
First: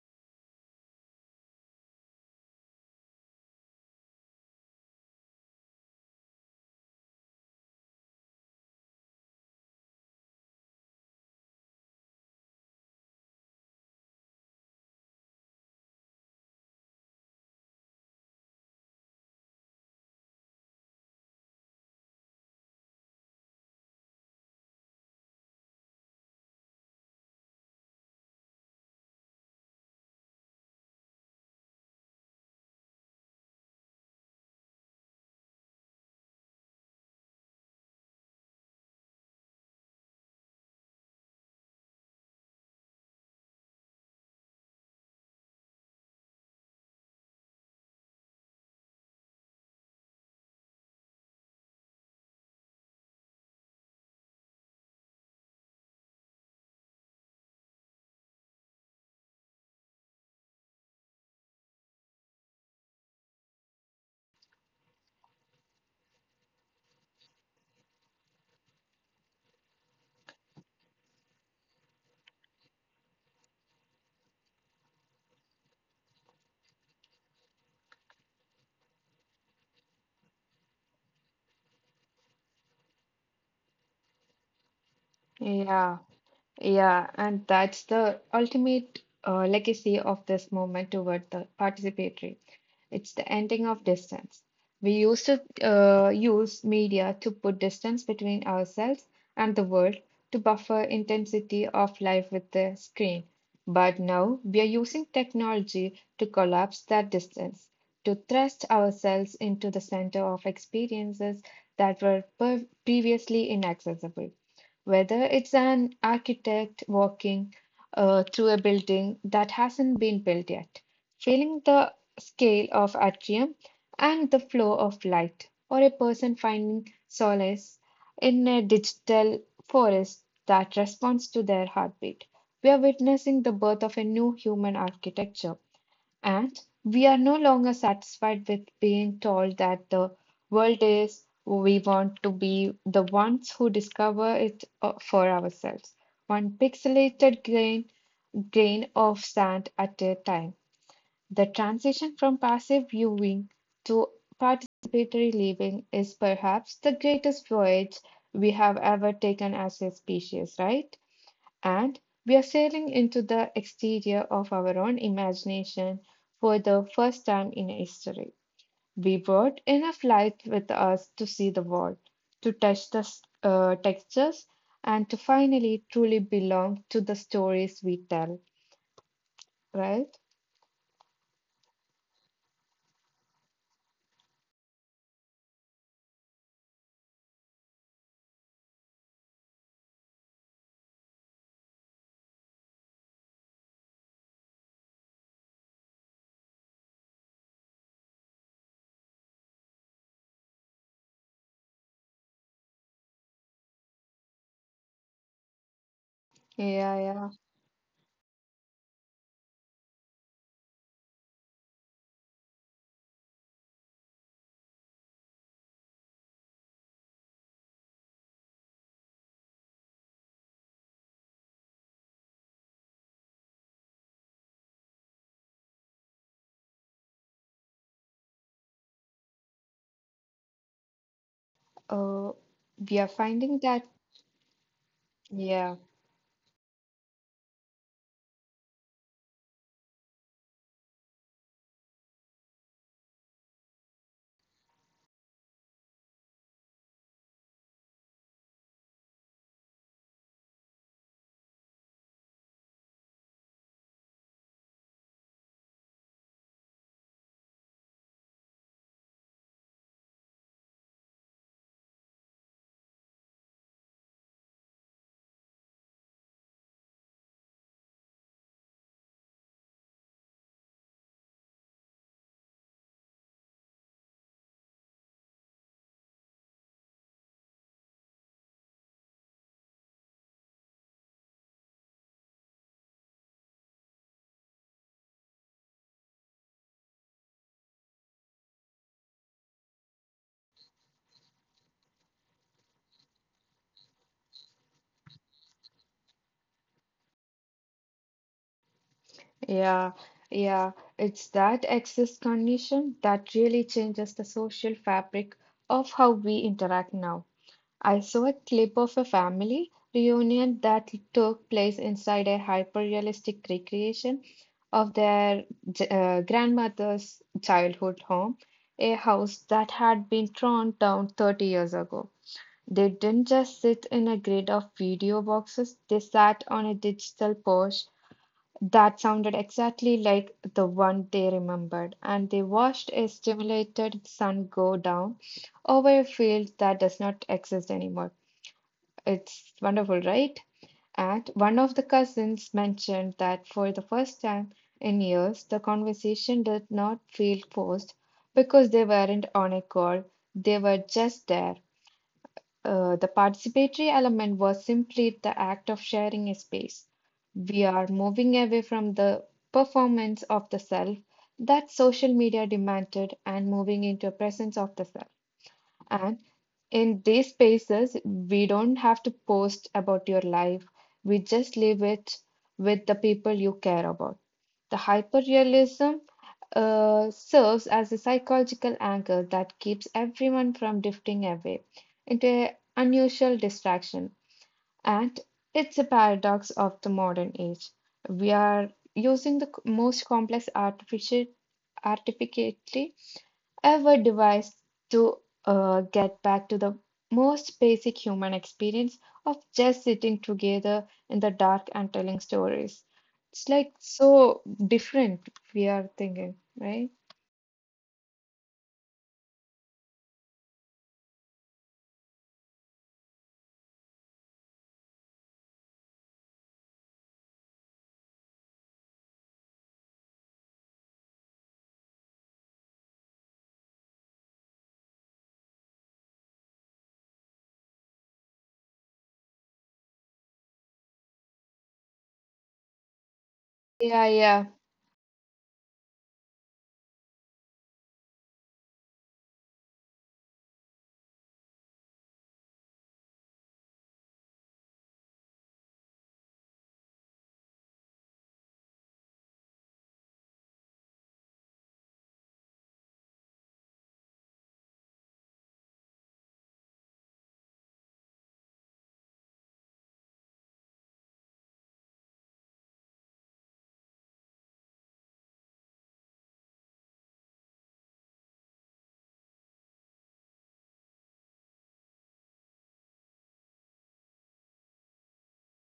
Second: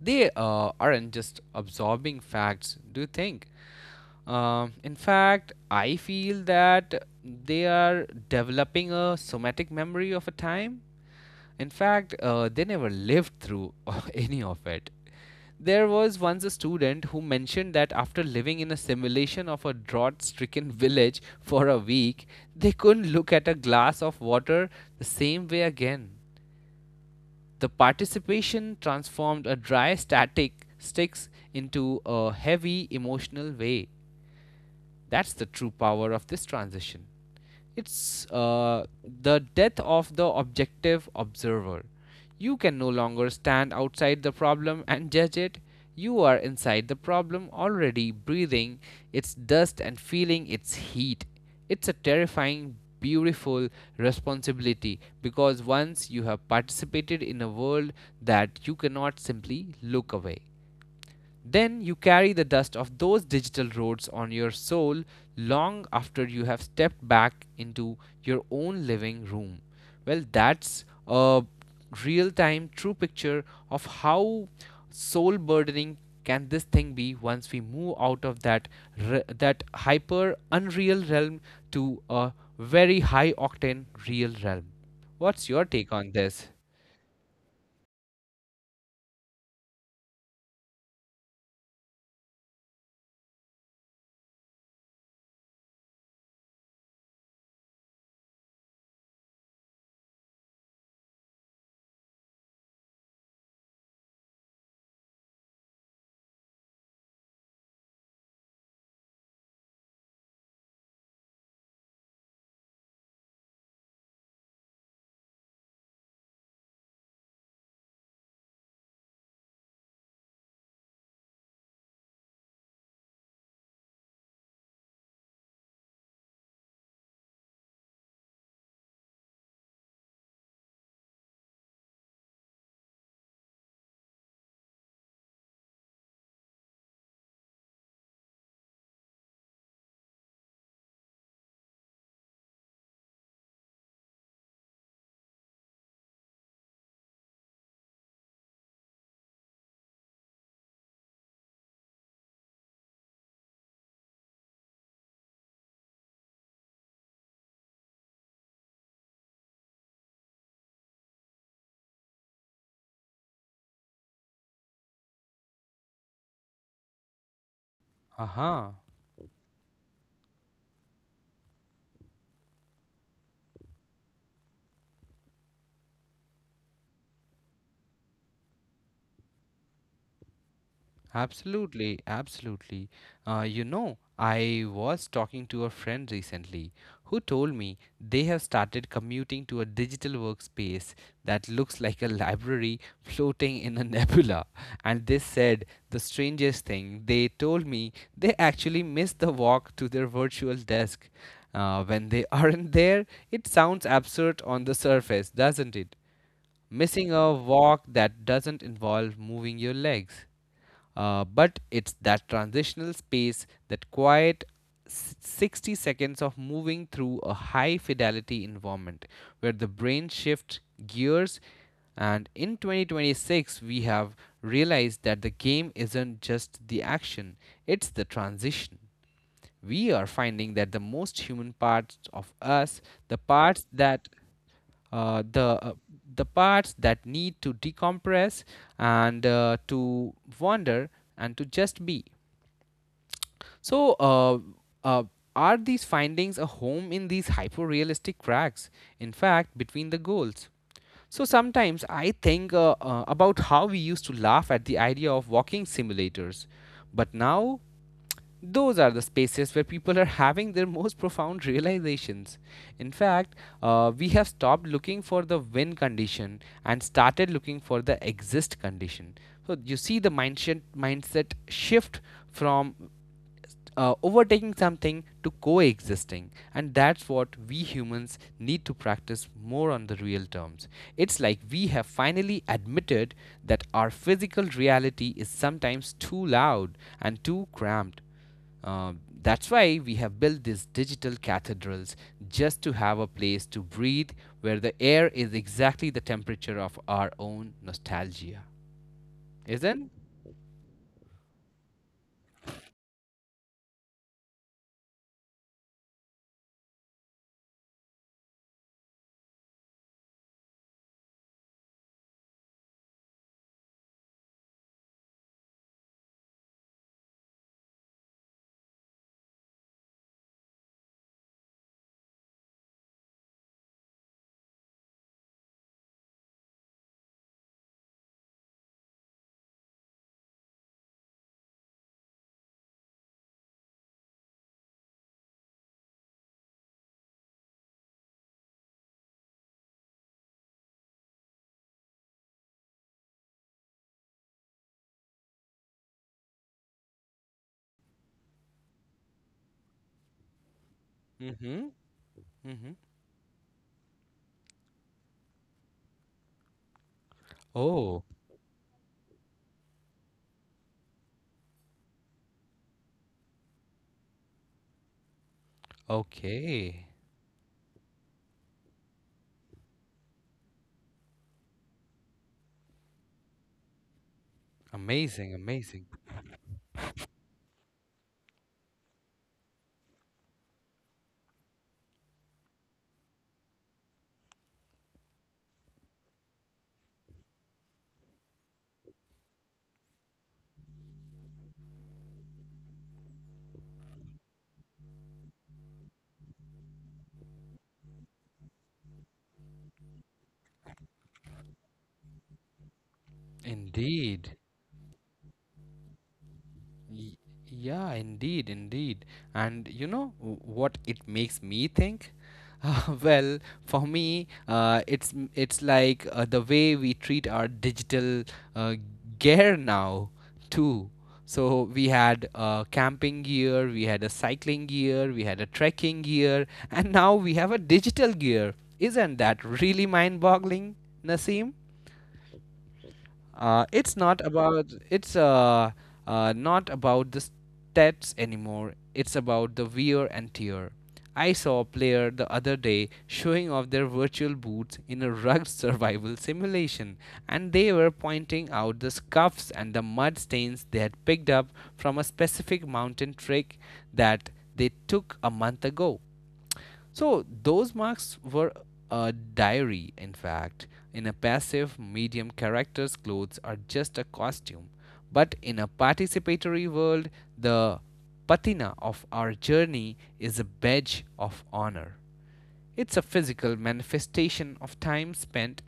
Speaker 1: They aren't just absorbing facts, do you think? In fact, I feel that they are developing a somatic memory of a time. In fact, they never lived through any of it. There was once a student who mentioned that after living in a simulation of a drought stricken village for a week, they couldn't look at a glass of water the same way again. The participation transformed a dry static sticks into a heavy emotional way. That's the true power of this transition. It's the death of the objective observer. You can no longer stand outside the problem and judge it. You are inside the problem already, breathing its dust and feeling its heat. It's a terrifying, beautiful responsibility because once you have participated in a world that you cannot simply look away. Then you carry the dust of those digital roads on your soul long after you have stepped back into your own living room. Well, that's a real time true picture of how soul burdening can this thing be once we move out of that hyper unreal realm to a very high octane real realm. What's your take
Speaker 2: yeah.
Speaker 1: on this?
Speaker 2: Yeah, and that's the ultimate legacy of this movement toward the participatory. It's the ending of distance. We used to use media to put distance between ourselves and the world to buffer intensity of life with the screen. But now we are using technology to collapse that distance, to thrust ourselves into the center of experiences that were per previously inaccessible, whether it's an architect walking through a building that hasn't been built yet, feeling the scale of atrium and the flow of light, or a person finding solace in a digital forest that responds to their heartbeat. We are witnessing the birth of a new human architecture, and we are no longer satisfied with being told that the world is. We want to be the ones who discover it for ourselves, one grain of sand at a time. The transition from passive viewing to participatory living is perhaps the greatest voyage we have ever taken as a species, right? And we are sailing into the exterior of our own imagination for the first time in history.
Speaker 1: Aha.
Speaker 2: We brought enough light with us to see the world, to touch the textures, and to finally truly belong to the stories we tell, right?
Speaker 1: Absolutely, absolutely. You know, I was talking to a friend recently who told me they have started commuting to a digital workspace that looks like a library floating in a nebula. And they said the strangest thing they told me they actually miss the walk to their virtual desk. When they aren't there, it sounds absurd on the surface, doesn't it?
Speaker 2: Yeah,
Speaker 1: Missing a
Speaker 2: yeah.
Speaker 1: walk that doesn't involve moving your legs. But it's that transitional space, that quiet 60 seconds of moving through a high fidelity environment where the brain shifts gears. And in 2026, we have realized that the game isn't just the action, it's the transition. We are finding that the most human parts of
Speaker 2: Uh,
Speaker 1: us,
Speaker 2: we are
Speaker 1: the parts
Speaker 2: finding that,
Speaker 1: that uh, the uh,
Speaker 2: yeah,
Speaker 1: the parts that need to decompress and to wander and to just be. So, uh, uh, are these findings a home in these hyper-realistic cracks? In fact, between the goals. So sometimes I think about how we used to laugh at the idea of walking simulators, but now those are the spaces where people are having their most profound realizations. In fact, we have stopped looking for the win condition and started looking for the exist condition. So you see the mindset shift from overtaking something to coexisting, and that's what we humans need to practice more on the real terms. It's like we have finally admitted that our physical reality is sometimes too loud and too cramped uh, that's why we have built these digital cathedrals just to have a place to breathe where the air is exactly the temperature of our own nostalgia. Isn't?
Speaker 2: yeah, yeah. It's that access condition that really changes the social fabric of how we interact now. I saw a clip of a family reunion that took place inside a hyper-realistic recreation of their grandmother's childhood home, a house that had been torn down 30 years ago. They didn't just sit in a grid of video boxes, they sat on a digital porch that sounded exactly like the one they remembered, and they watched a stimulated sun go down over a field that does not exist anymore. It's wonderful, right? And one of the cousins mentioned that for the first time in years, the conversation did not feel forced because they weren't on a call, they were just there.
Speaker 1: Mm-hmm. Mm-hmm.
Speaker 2: The participatory element was simply the act of sharing a space. We are
Speaker 1: Oh,
Speaker 2: moving away from the performance of the self that social media demanded and moving into a presence of the self and.
Speaker 1: okay.
Speaker 2: In these spaces, we don't have to post about your life. We just leave it with the people you care about. The
Speaker 1: Amazing, amazing.
Speaker 2: hyperrealism serves as a psychological anchor that keeps everyone from drifting away into an unusual distraction. And it's a paradox of the modern age. We are using the most complex artificially ever devised to get back to the most basic human experience of just sitting together in the dark and telling stories. It's like
Speaker 1: Indeed.
Speaker 2: so different, we are thinking, right?
Speaker 1: Y- Yeah, indeed, indeed. And you know what it makes me think? Uh, well, for me, it's it's like the way we treat our digital uh, gear now too. So we had camping gear, we had a cycling gear, we had a trekking gear, and now we have a digital gear. Isn't that really mind-boggling, Nasim? It's
Speaker 2: Yeah,
Speaker 1: not
Speaker 2: yeah.
Speaker 1: about it's uh, uh not about the stats anymore. It's about the wear and tear. I saw a player the other day showing off their virtual boots in a rugged survival simulation, and they were pointing out the scuffs and the mud stains they had picked up from a specific mountain trek that they took a month ago. So those marks were a diary, in fact. In a passive medium, characters' clothes are just a costume. But in a participatory world, the patina of our journey is a badge of honor. It's a physical manifestation of time spent.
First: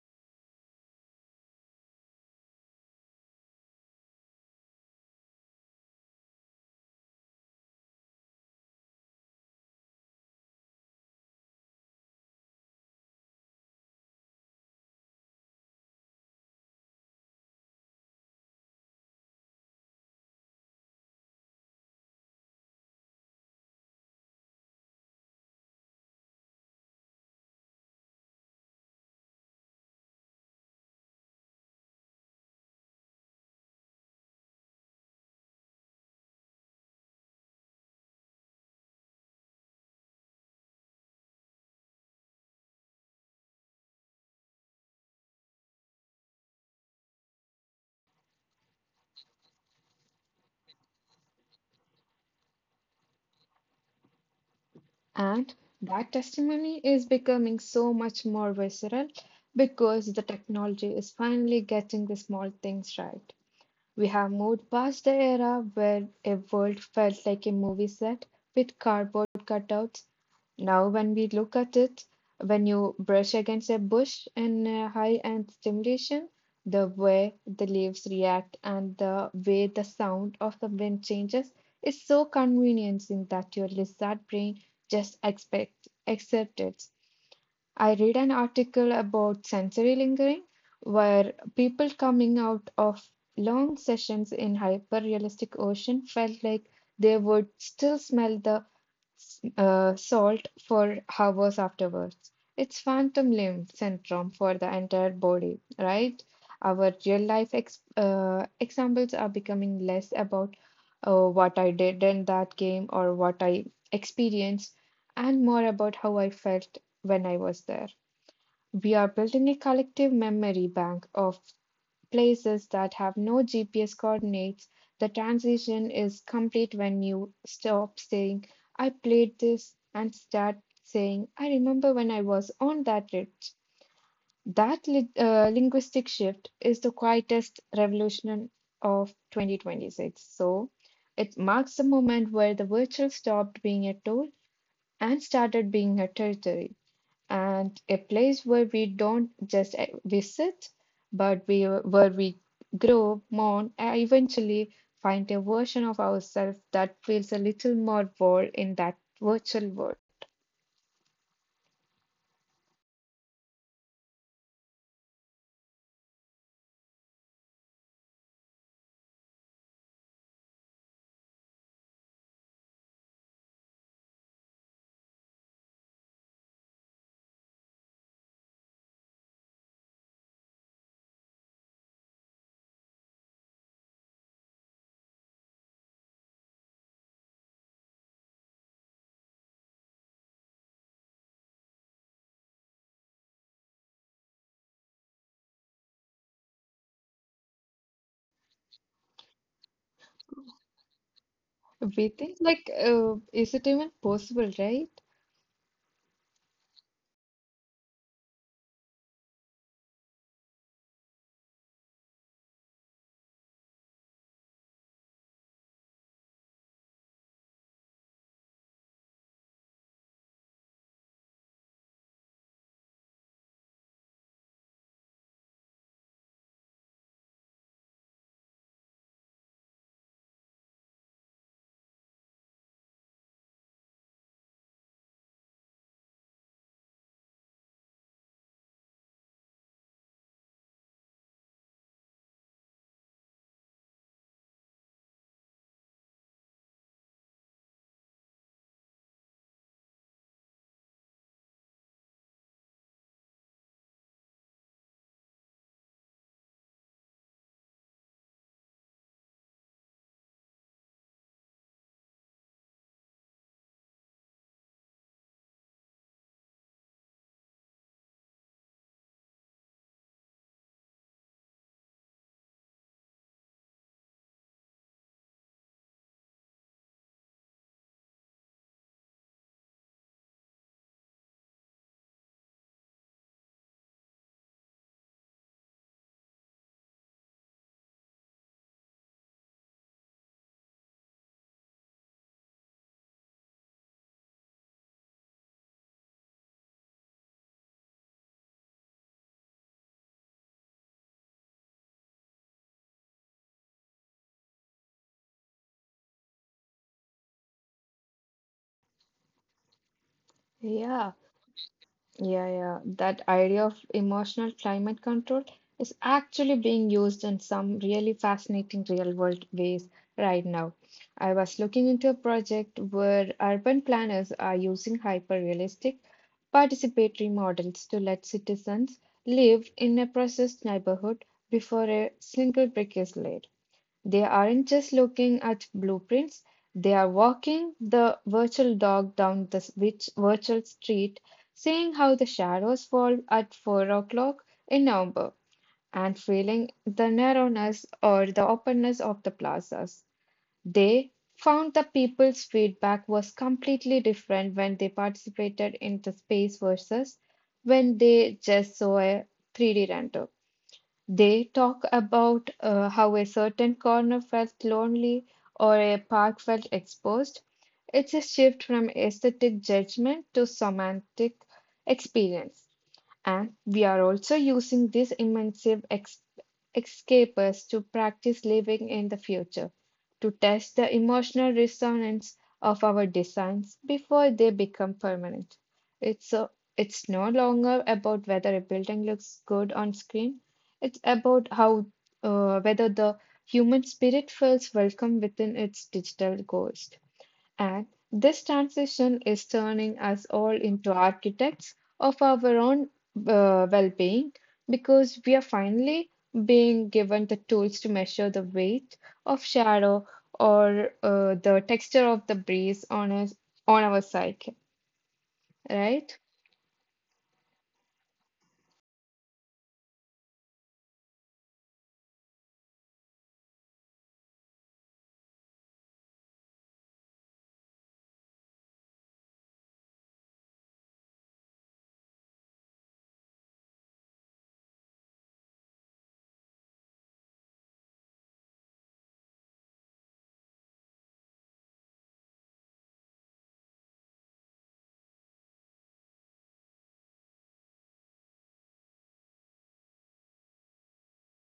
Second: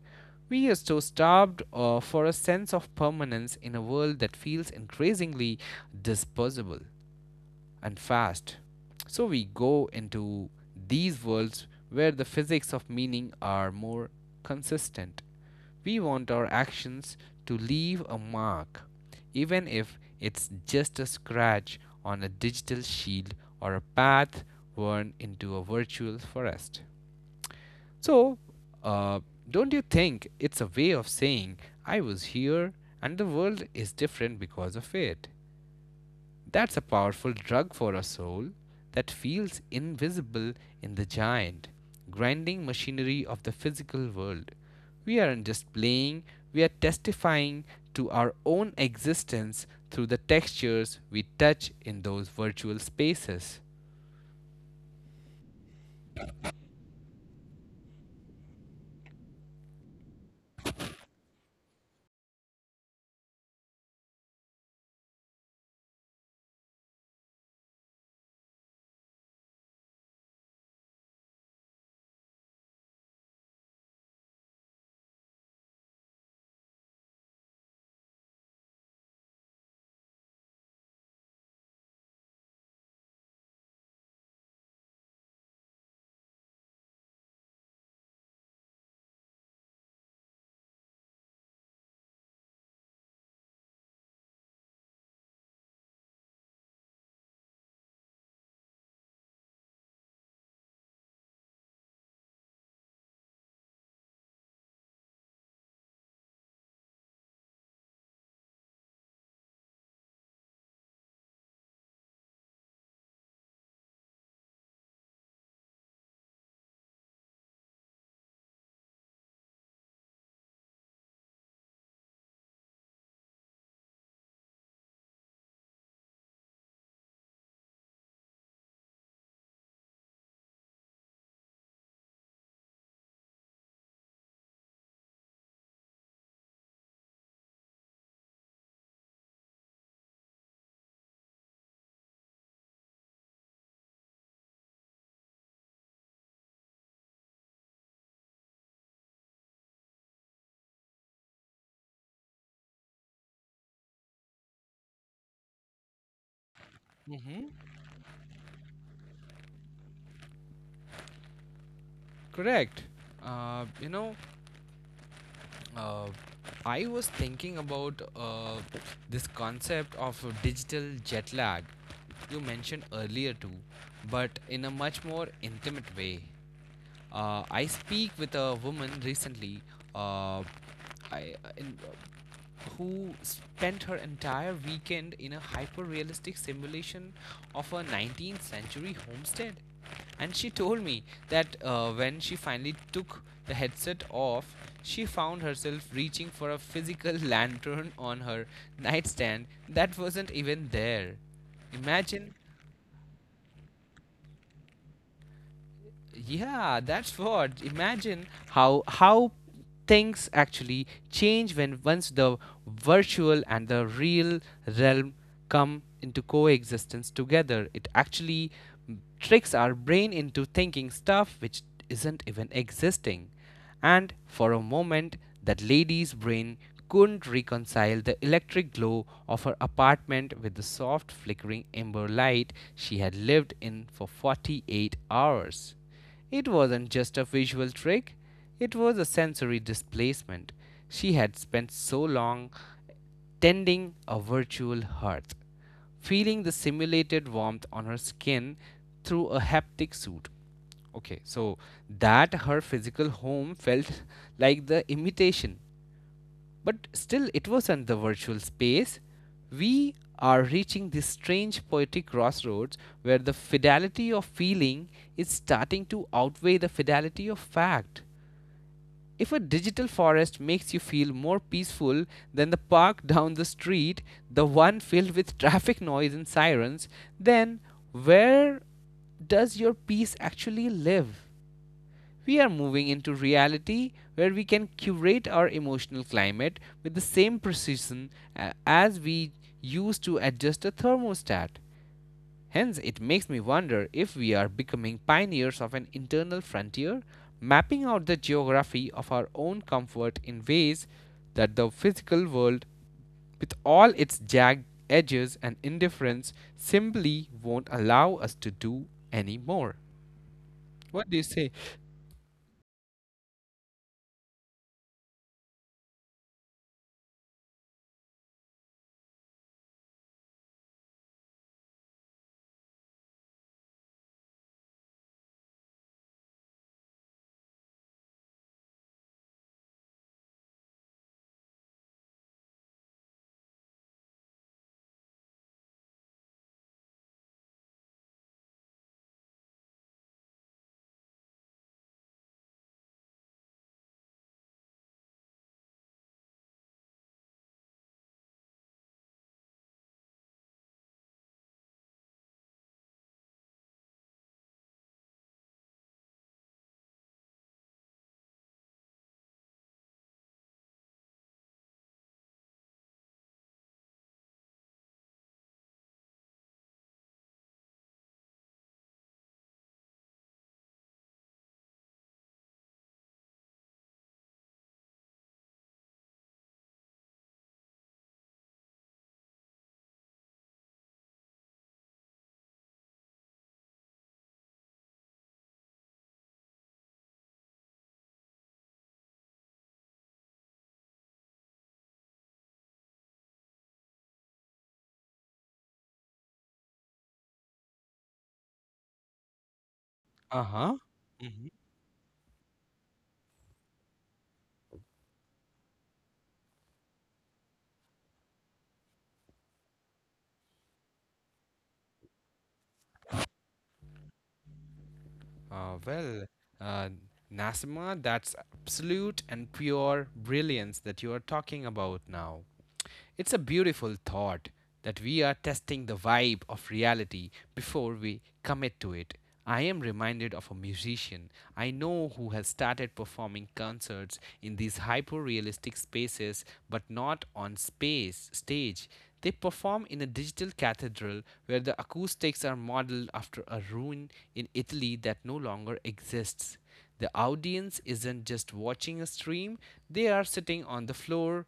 Speaker 1: We are so starved for a sense of permanence in a world that feels increasingly disposable and fast. So we go into these worlds where the physics of meaning are more consistent. We want our actions to leave a mark, even if it's just a scratch on a digital shield or a path worn into a virtual forest. So, uh, don't you think it's a way of saying I was here and the world is different because of it? That's a powerful drug for a soul that feels invisible in the giant, grinding machinery of the physical world. We aren't just playing, we are testifying to our own existence through the textures we touch in those virtual spaces.
Speaker 2: And that testimony is becoming so much more visceral because the technology is finally getting the small things right. We have moved past the era where a world felt like a movie set with cardboard cutouts. Now, when we look at it, when you brush against a bush in a high end stimulation, the way the leaves react and the way the sound of the wind changes is so convincing that your lizard brain just expect accepts it. I read an article about sensory lingering where people coming out of long sessions in hyper realistic ocean felt like they would still smell the salt for hours afterwards. It's phantom limb syndrome for the entire body, right? Our real life ex examples are becoming less about what I did in that game or what I experienced, and more about how I felt when I was there. We are building a collective memory bank of places that have no GPS coordinates. The transition is complete when you stop saying, I played this, and start saying, I remember when I was on that ridge. That linguistic shift is the quietest revolution of 2026. So it marks the moment where the virtual stopped being a tool and started being a territory, and a place where we don't just visit, but we where we grow, mourn, and eventually find a version of ourselves that feels a
Speaker 1: Mm-hmm.
Speaker 2: little more world in that virtual world.
Speaker 1: Correct. You know, uh, I was thinking about this concept of digital jet lag. You mentioned earlier too, but in a much more intimate way. I speak with a woman recently uh, I, uh, in, uh, who spent her entire weekend in a hyper realistic simulation of a 19th century homestead. And she told me that when she finally took the headset off, she found herself reaching for a physical lantern on her nightstand that wasn't even there.
Speaker 2: We think
Speaker 1: Imagine.
Speaker 2: like, is it even possible, right?
Speaker 1: Yeah, that's what. Imagine how things actually change when once the virtual and the real realm come into coexistence together. It actually tricks our brain into thinking stuff which isn't even existing. And for a moment, that lady's brain couldn't reconcile the electric glow of her apartment with the soft, flickering amber light she had lived in for 48 hours. It wasn't just a visual trick, it was a sensory displacement. She had spent so long tending a virtual hearth, feeling the simulated warmth on her skin through a haptic suit. Okay, so that her physical home felt like the imitation, but still it wasn't the virtual space. We are reaching this strange poetic crossroads where the fidelity of feeling is starting to outweigh the fidelity of fact. If a digital forest makes you feel more peaceful than the park down the street, the one filled with traffic noise and sirens, then where does your peace actually live? We are moving into reality where we can curate our emotional climate with the same precision as we use to adjust a thermostat. Hence, it makes me wonder if we are becoming pioneers of an internal frontier, mapping out the geography of our own comfort in ways that the physical world, with all its jagged edges and indifference, simply won't allow us to do anymore. What do you
Speaker 2: Yeah.
Speaker 1: say?
Speaker 2: Yeah, yeah. That idea of emotional climate control is actually being used in some really fascinating real world ways right now. I was looking into a project where urban planners are using hyper realistic participatory models to let citizens live in a processed neighborhood before a single brick is laid. They aren't just looking at blueprints, they are walking the virtual dog down which virtual street, seeing how the shadows fall at 4 o'clock in November and feeling the narrowness or the openness of the plazas. They found the people's feedback was completely different when they participated in the space versus when they just saw a 3D render. They talk about how a certain corner felt lonely or a park felt exposed. It's a shift from aesthetic judgment to somatic experience. And we are also using these escapers to practice living in the future, to test the emotional resonance of our designs before they become permanent. So it's no longer about whether a building looks good on screen, it's about how whether the human spirit feels welcome within its digital ghost. And this transition is turning us
Speaker 1: Uh
Speaker 2: all
Speaker 1: huh.
Speaker 2: into architects of our own well being, because we are finally being given the tools to measure the weight of shadow or the texture of the breeze on us, on our psyche,
Speaker 1: Uh,
Speaker 2: right?
Speaker 1: well, uh, Nasima, that's absolute and pure brilliance that you are talking about now. It's a beautiful thought that we are testing the vibe of reality before we commit to it. I am reminded of a musician I know who has started performing concerts in these hyper realistic spaces but not on space stage. They perform in a digital cathedral where the acoustics are modeled after a ruin in Italy that no longer exists. The audience isn't just watching a stream, they are sitting on the floor,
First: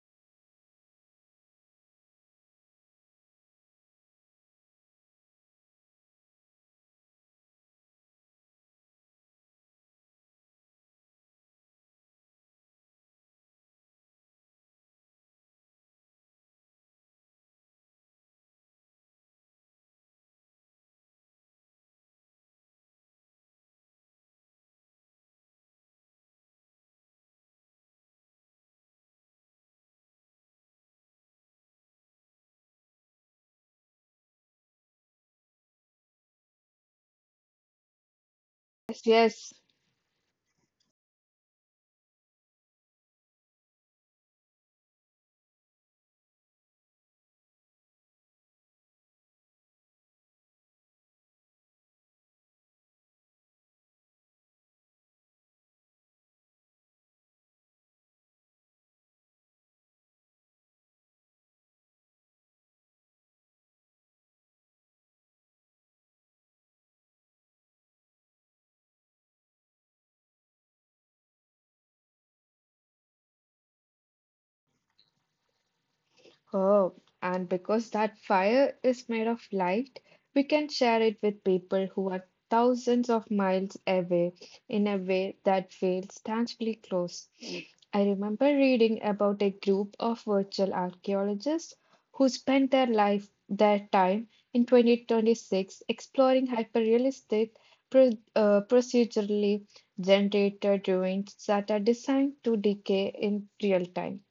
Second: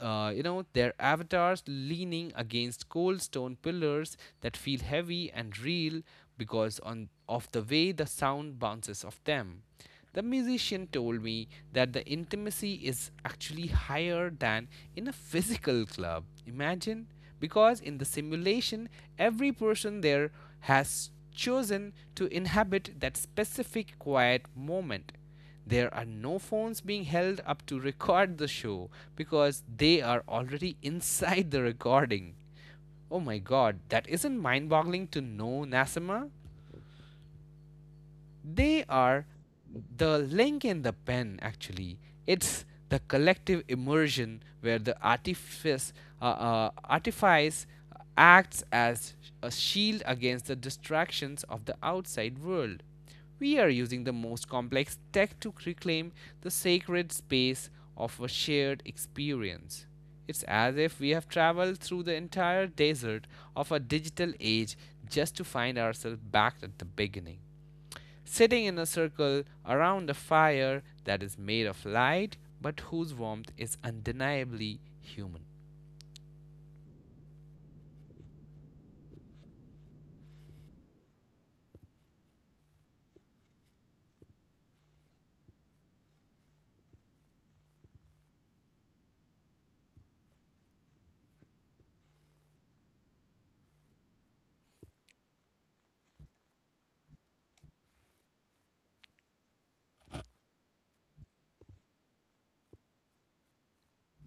Speaker 1: you know, their avatars leaning against cold stone pillars that feel heavy and real because of the way the sound bounces off them. The musician told me that the intimacy is actually higher than in a physical club. Imagine, because in the simulation, every person there has chosen to inhabit that specific quiet moment. There are no phones being held up to record the show because they are already inside the recording. Oh my god, that isn't mind boggling to know, Nassima. They
Speaker 2: Yes,
Speaker 1: are
Speaker 2: yes.
Speaker 1: the link in the pen, actually. It's the collective immersion where the artifice acts as a shield against the distractions of the outside world. We are using the most complex tech to reclaim the sacred space of a shared experience. It's as if we have traveled through the entire desert of a digital age just to find ourselves back at the beginning sitting in a circle around a fire that is made of light but whose warmth is undeniably human.
Speaker 2: Oh, and because that fire is made of light, we can share it with people who are thousands of miles away in a way that feels tangibly close. I remember reading about a group of virtual archaeologists who spent their time in 2026 exploring hyperrealistic procedurally generated ruins that are designed to decay in real time.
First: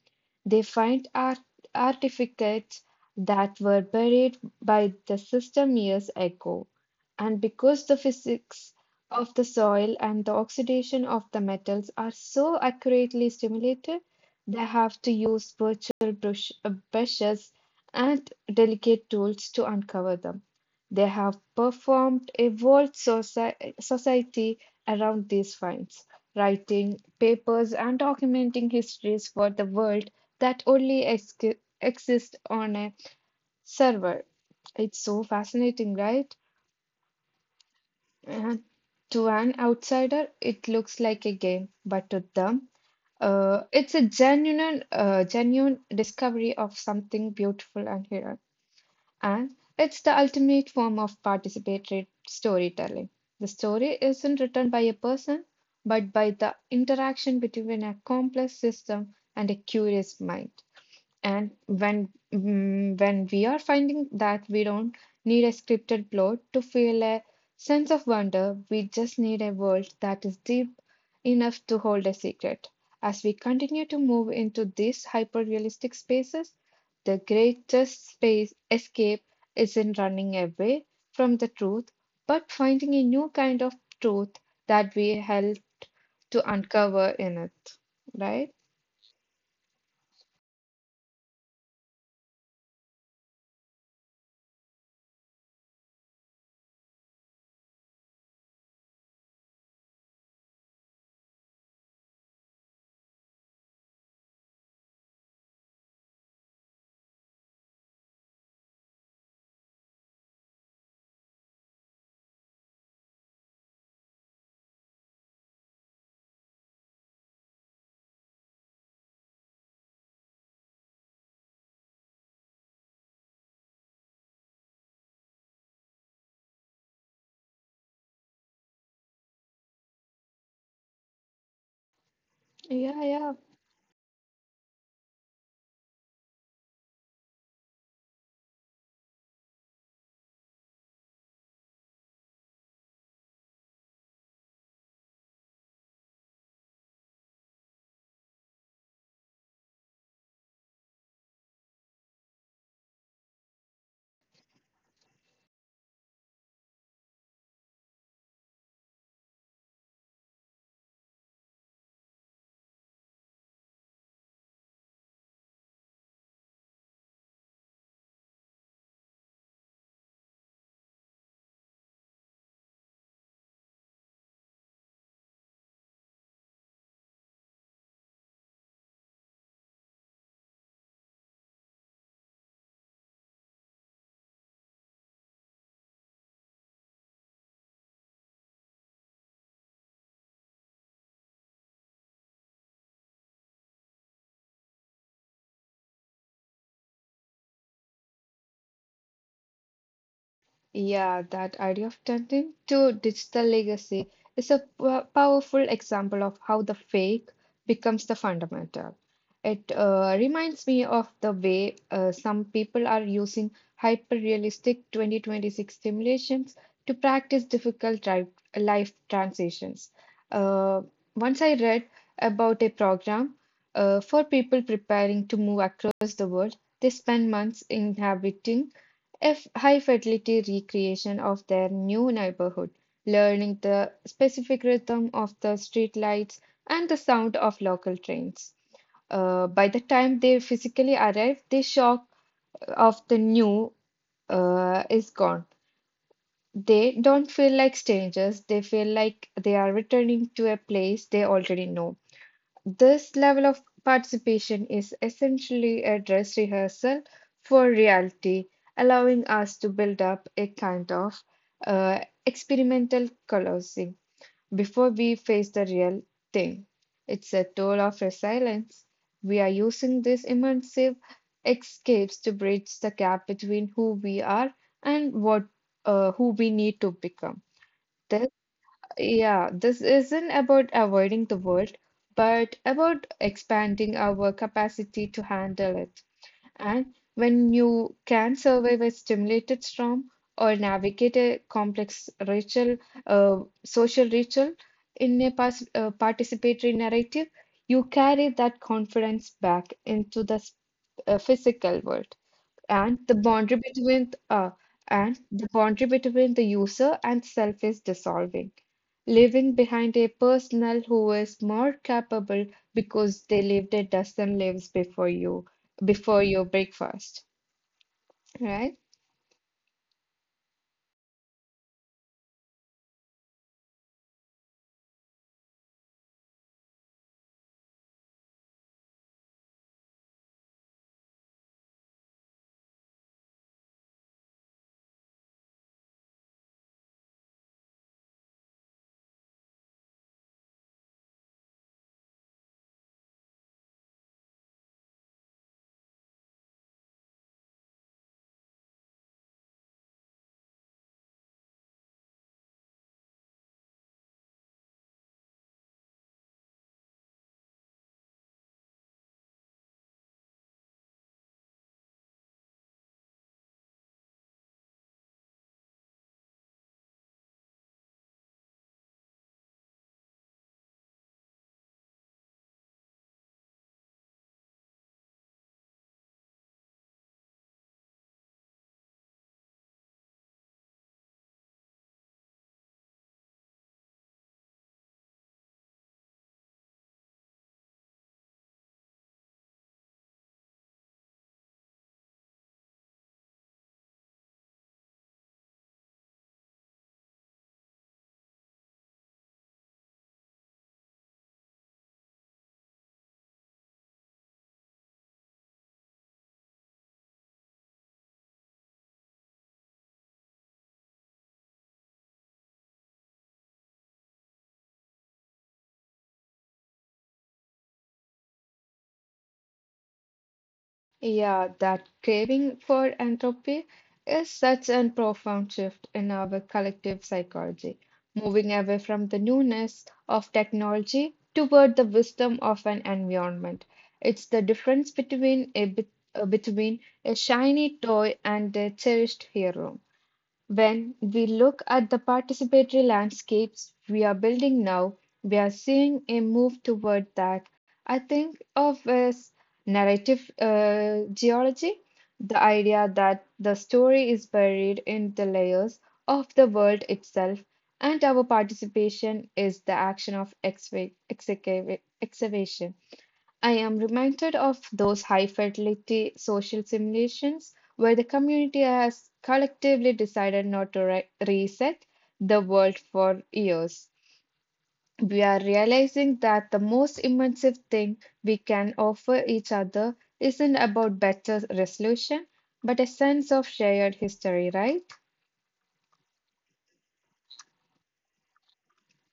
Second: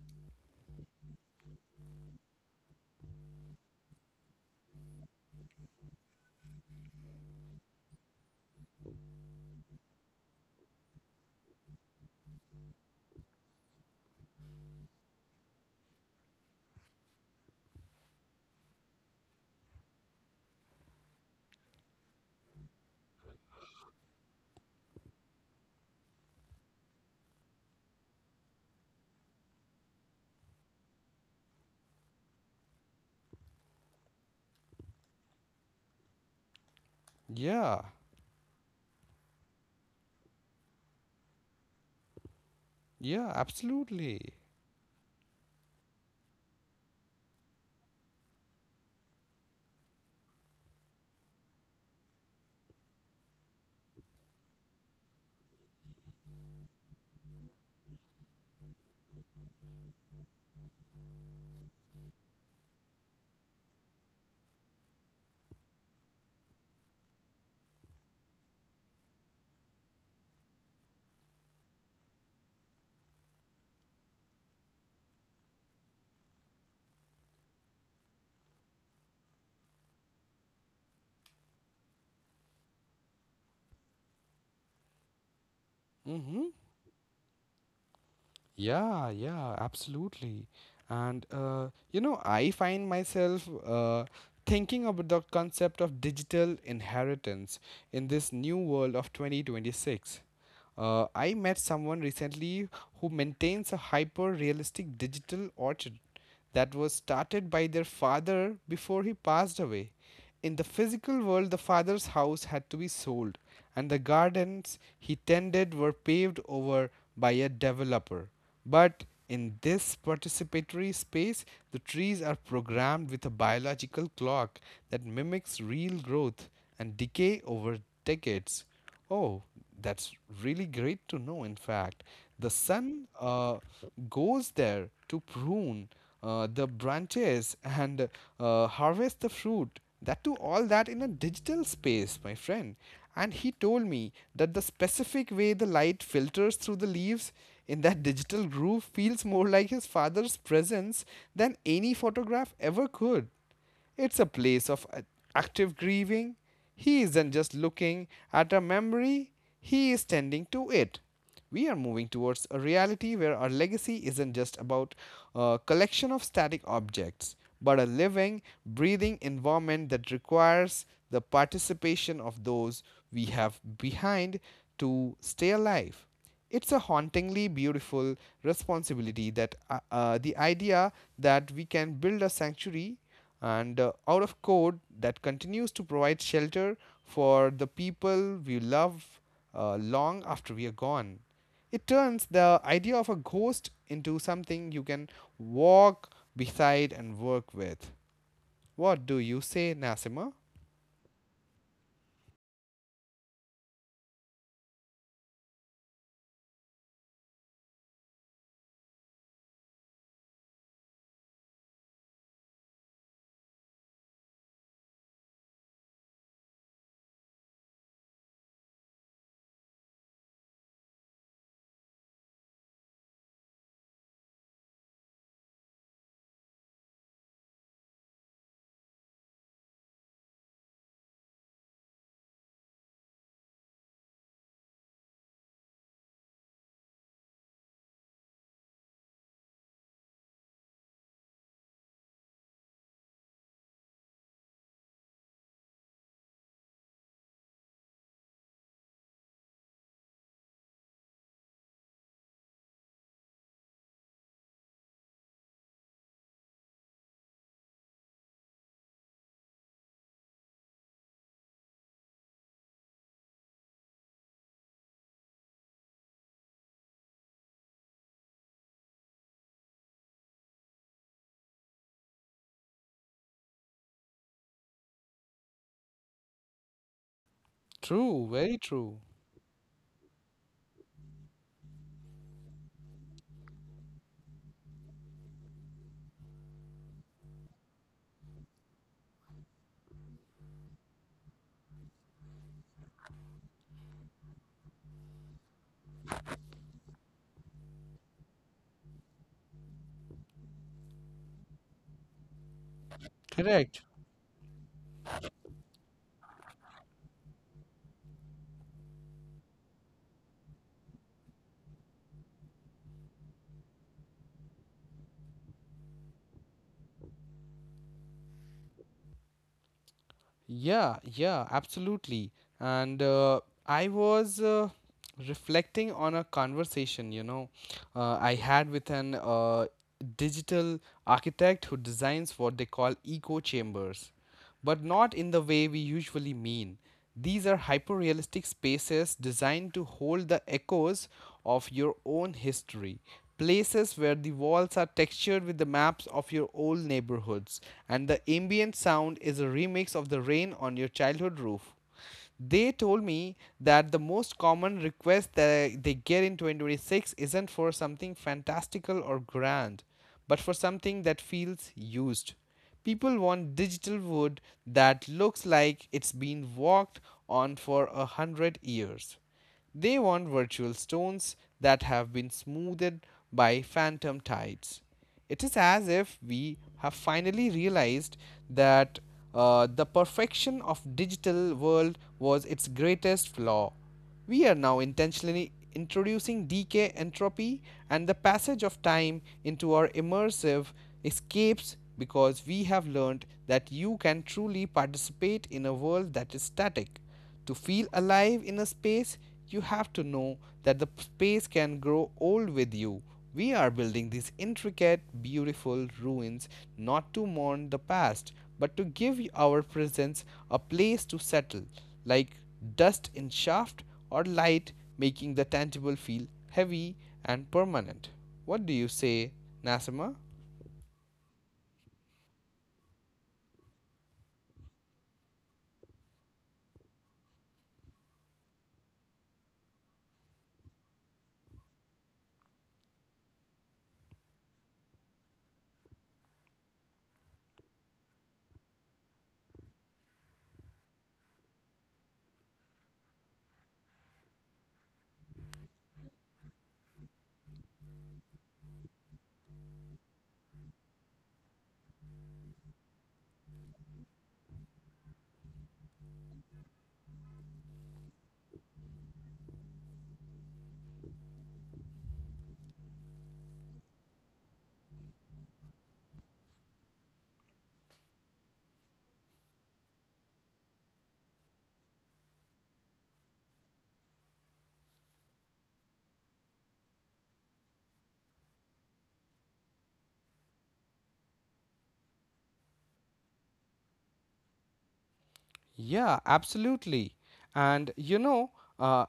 Speaker 2: They find artifacts that were buried by the system years ago. And because the physics of the soil and the oxidation of the metals are so accurately simulated, they have to use virtual brushes and delicate tools to uncover them. They have performed a world society around these finds, writing papers and documenting histories for the world that only ex exist on a server. It's so fascinating, right?
Speaker 1: Yeah,
Speaker 2: And to an outsider, it looks like a game, but to them,
Speaker 1: yeah,
Speaker 2: uh, it's a
Speaker 1: absolutely.
Speaker 2: genuine, uh, genuine discovery of something beautiful and hidden. And it's the ultimate form of participatory storytelling. The story isn't written by a person, but by the interaction between a complex system and a curious mind. And when when we are finding that we don't need a scripted plot to feel a sense of wonder, we just need a world that is deep enough to hold a secret. As we continue to move into these hyper-realistic spaces, the greatest space escape isn't running away from the truth, but finding a new kind of truth that we help
Speaker 1: Mm-hmm.
Speaker 2: to uncover in it, right?
Speaker 1: Yeah, yeah, absolutely. And you know, I find myself thinking about the concept of digital inheritance in this new world of 2026. I met someone recently who maintains a hyper realistic digital orchid that was started by their father before he passed away. In the physical world, the father's house had to be sold, and the gardens he tended were paved over by a developer. But in this participatory space, the trees are programmed with a biological clock that mimics real growth and decay over decades. Oh, that's really great to know. In fact, the
Speaker 2: Yeah,
Speaker 1: sun
Speaker 2: yeah.
Speaker 1: uh, goes there to prune the branches and harvest the fruit. That too, all that in a digital space, my friend. And he told me that the specific way the light filters through the leaves in that digital groove feels more like his father's presence than any photograph ever could. It's a place of active grieving. He isn't just looking at a memory, he is tending to it. We are moving towards a reality where our legacy isn't just about a collection of static objects, but a living, breathing environment that requires the participation of those we have behind to stay alive. It's a hauntingly beautiful responsibility that, the idea that we can build a sanctuary and out of code that continues to provide shelter for the people we love long after we are gone. It turns the idea of a ghost into something you can walk beside and work with. What do you say, Nasima?
Speaker 2: Yeah, that idea of turning to digital legacy is a powerful example of how the fake becomes the fundamental. It reminds me of the way some people are using hyper-realistic 2026 simulations to practice difficult life transitions. Uh, Once I read about a program for people preparing to move across the world, they spend months inhabiting if high fidelity recreation of their new neighborhood, learning the specific rhythm of the street lights and the sound of local trains. By the time they physically arrive, the shock of the new is gone. They don't feel like strangers, they feel like they are returning to a place they already know. This level of participation is essentially a dress rehearsal for reality, allowing us to build up a kind of uh, experimental closing before we face the real thing. It's a tool of resilience. We are using these immersive escapes to bridge the gap between who we are and what who we need to become.
Speaker 1: True, very true.
Speaker 2: Yeah, this isn't about avoiding the world, but about expanding our capacity to handle it. And when you can survive a stimulated storm or navigate a complex ritual, uh, social ritual in a pas participatory narrative, you carry that confidence back into the physical world, and the boundary
Speaker 1: Correct.
Speaker 2: between the user and self is dissolving, leaving behind a personal who is more capable because they lived a dozen lives before you before your breakfast, right?
Speaker 1: Yeah, yeah, absolutely. And I was reflecting on a conversation, you know, I had with an digital architect who designs what they call echo chambers, but not in the way we usually mean. These are hyperrealistic spaces designed to hold the echoes of your own history. Places where the walls are textured with the maps of your old neighborhoods, and the ambient sound is a remix of the rain on your childhood roof. They told me that the most common request that they get in 2026 isn't for something fantastical or grand, but for something that feels used. People want digital wood that looks like it's been walked on for 100 years. They want virtual stones that have been smoothed by phantom tides. It is as if we have finally realized that the perfection of digital world was its greatest flaw. We are now intentionally introducing decay, entropy, and the passage of time into our immersive escapes because we have learned that you can truly participate in a world that is static. To feel alive in a space, you have to know that the space can grow old with you. We are building these intricate, beautiful ruins not to mourn the past, but to give our presence a place to settle, like dust in shaft or light, making the tangible feel heavy and permanent. What do you say, Nasima?
Speaker 2: Yeah, that craving for entropy is such a profound shift in our collective psychology, moving away from the newness of technology toward the wisdom of an environment. It's the difference between between a shiny toy and a cherished hero. When we look at the participatory landscapes we are building now, we are seeing a move toward that I think of as narrative geology, the idea that the story is buried in the layers of the world itself, and our participation is the action of excavation. I am reminded of those high fidelity social simulations where the community has collectively decided not to reset the world for years. We are realizing that the most immersive thing we can offer each other isn't about better resolution, but a sense of shared history, right?
Speaker 1: Yeah, absolutely. And you know, uh,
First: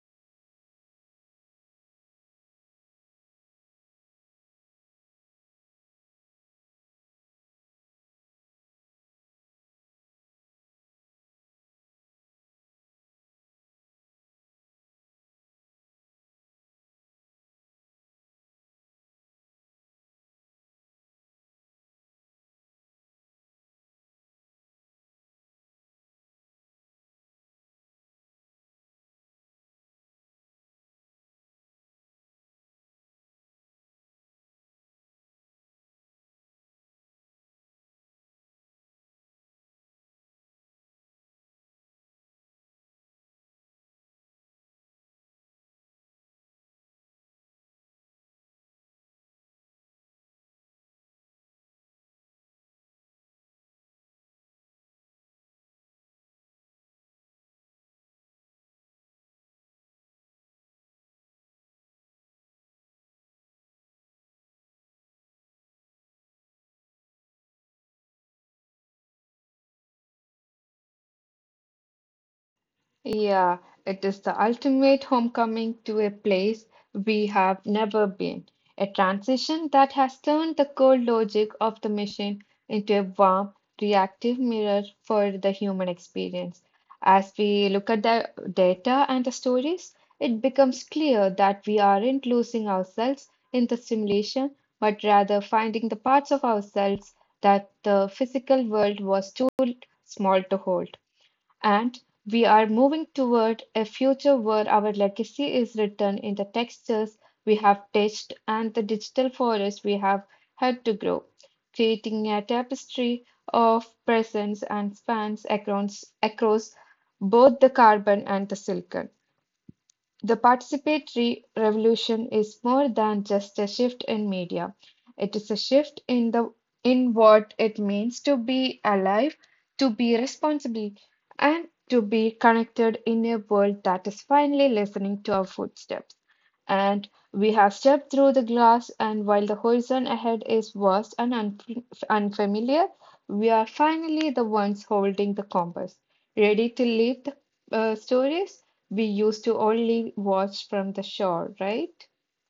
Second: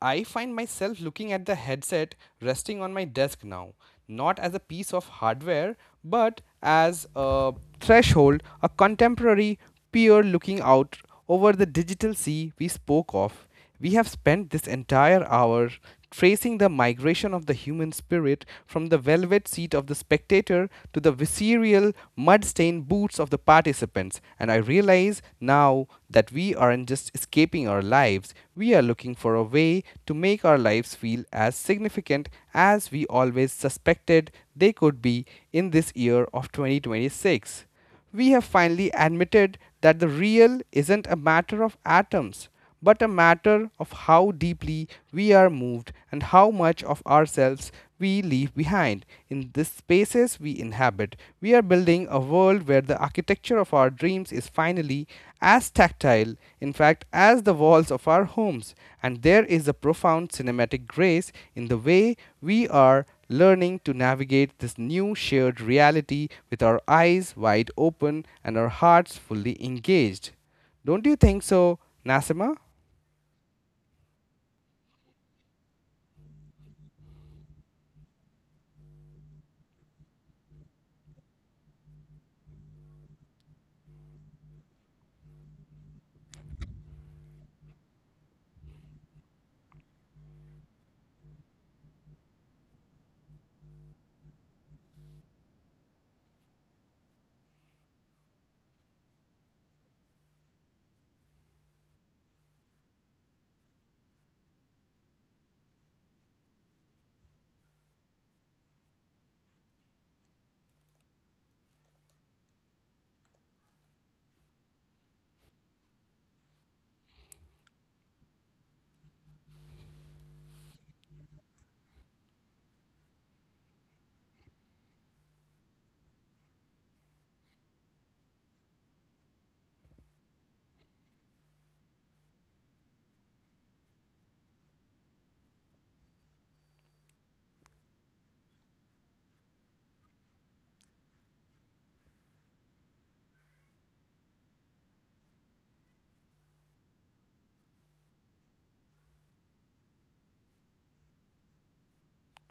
Speaker 1: I find myself looking at the headset resting on my desk now, not as a piece of hardware, but as a threshold, a contemporary peer looking out over the digital sea we spoke of. We have spent this entire hour tracing the migration of the human spirit from the velvet seat of the spectator to the visceral, mud stained boots of the participants, and I realize now that we aren't just escaping our lives, we are looking for a way to make our lives feel as significant as we always suspected they could be in this year of 2026. We have finally admitted that the real isn't a matter of atoms, but a matter of how deeply we are moved and how much of ourselves we leave behind. In the spaces we inhabit, we are building a world where the architecture of our dreams is finally as tactile, in fact, as the walls of our homes. And there is a profound cinematic grace in the way we are learning to navigate this new shared reality with our eyes wide open and our hearts fully engaged. Don't you think so, Nasima?
Speaker 2: Yeah, it is the ultimate homecoming to a place we have never been. A transition that has turned the cold logic of the machine into a warm, reactive mirror for the human experience. As we look at the data and the stories, it becomes clear that we aren't losing ourselves in the simulation, but rather finding the parts of ourselves that the physical world was too small to hold. And we are moving toward a future where our legacy is written in the textures we have touched and the digital forests we have had to grow, creating a tapestry of presence and spans across both the carbon and the silicon. The participatory revolution is more than just a shift in media. It is a shift in the in what it means to be alive, to be responsible, and to be connected in a world that is finally listening to our footsteps, and we have stepped through the glass, and while the horizon ahead is vast and unfamiliar, we are finally the ones holding the compass, ready to lead the stories we used to only watch from the shore, right?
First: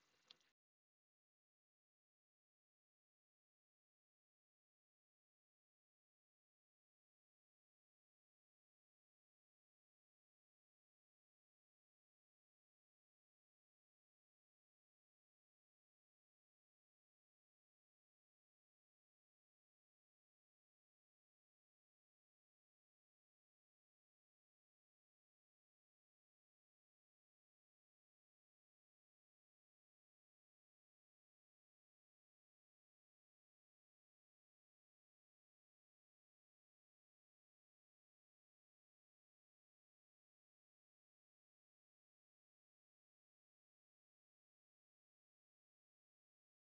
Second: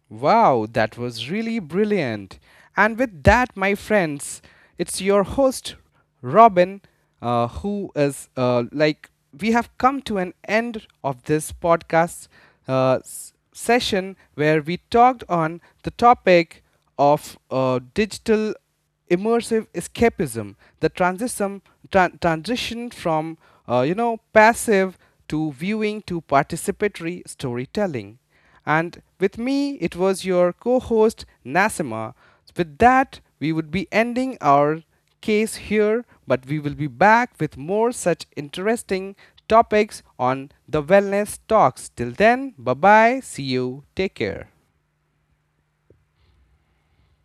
Speaker 1: Wow, that was really brilliant. And with that, my friends, it's your host, Robin, who is like, we have come to an end of this podcast session where we talked on the topic of digital immersive escapism, the transition from you know, passive to viewing to participatory storytelling, and with me it was your co-host Nasima. With that we would be ending our case here, but we will be back with more such interesting topics on the Wellness Talks. Till then, bye bye, see you, take care.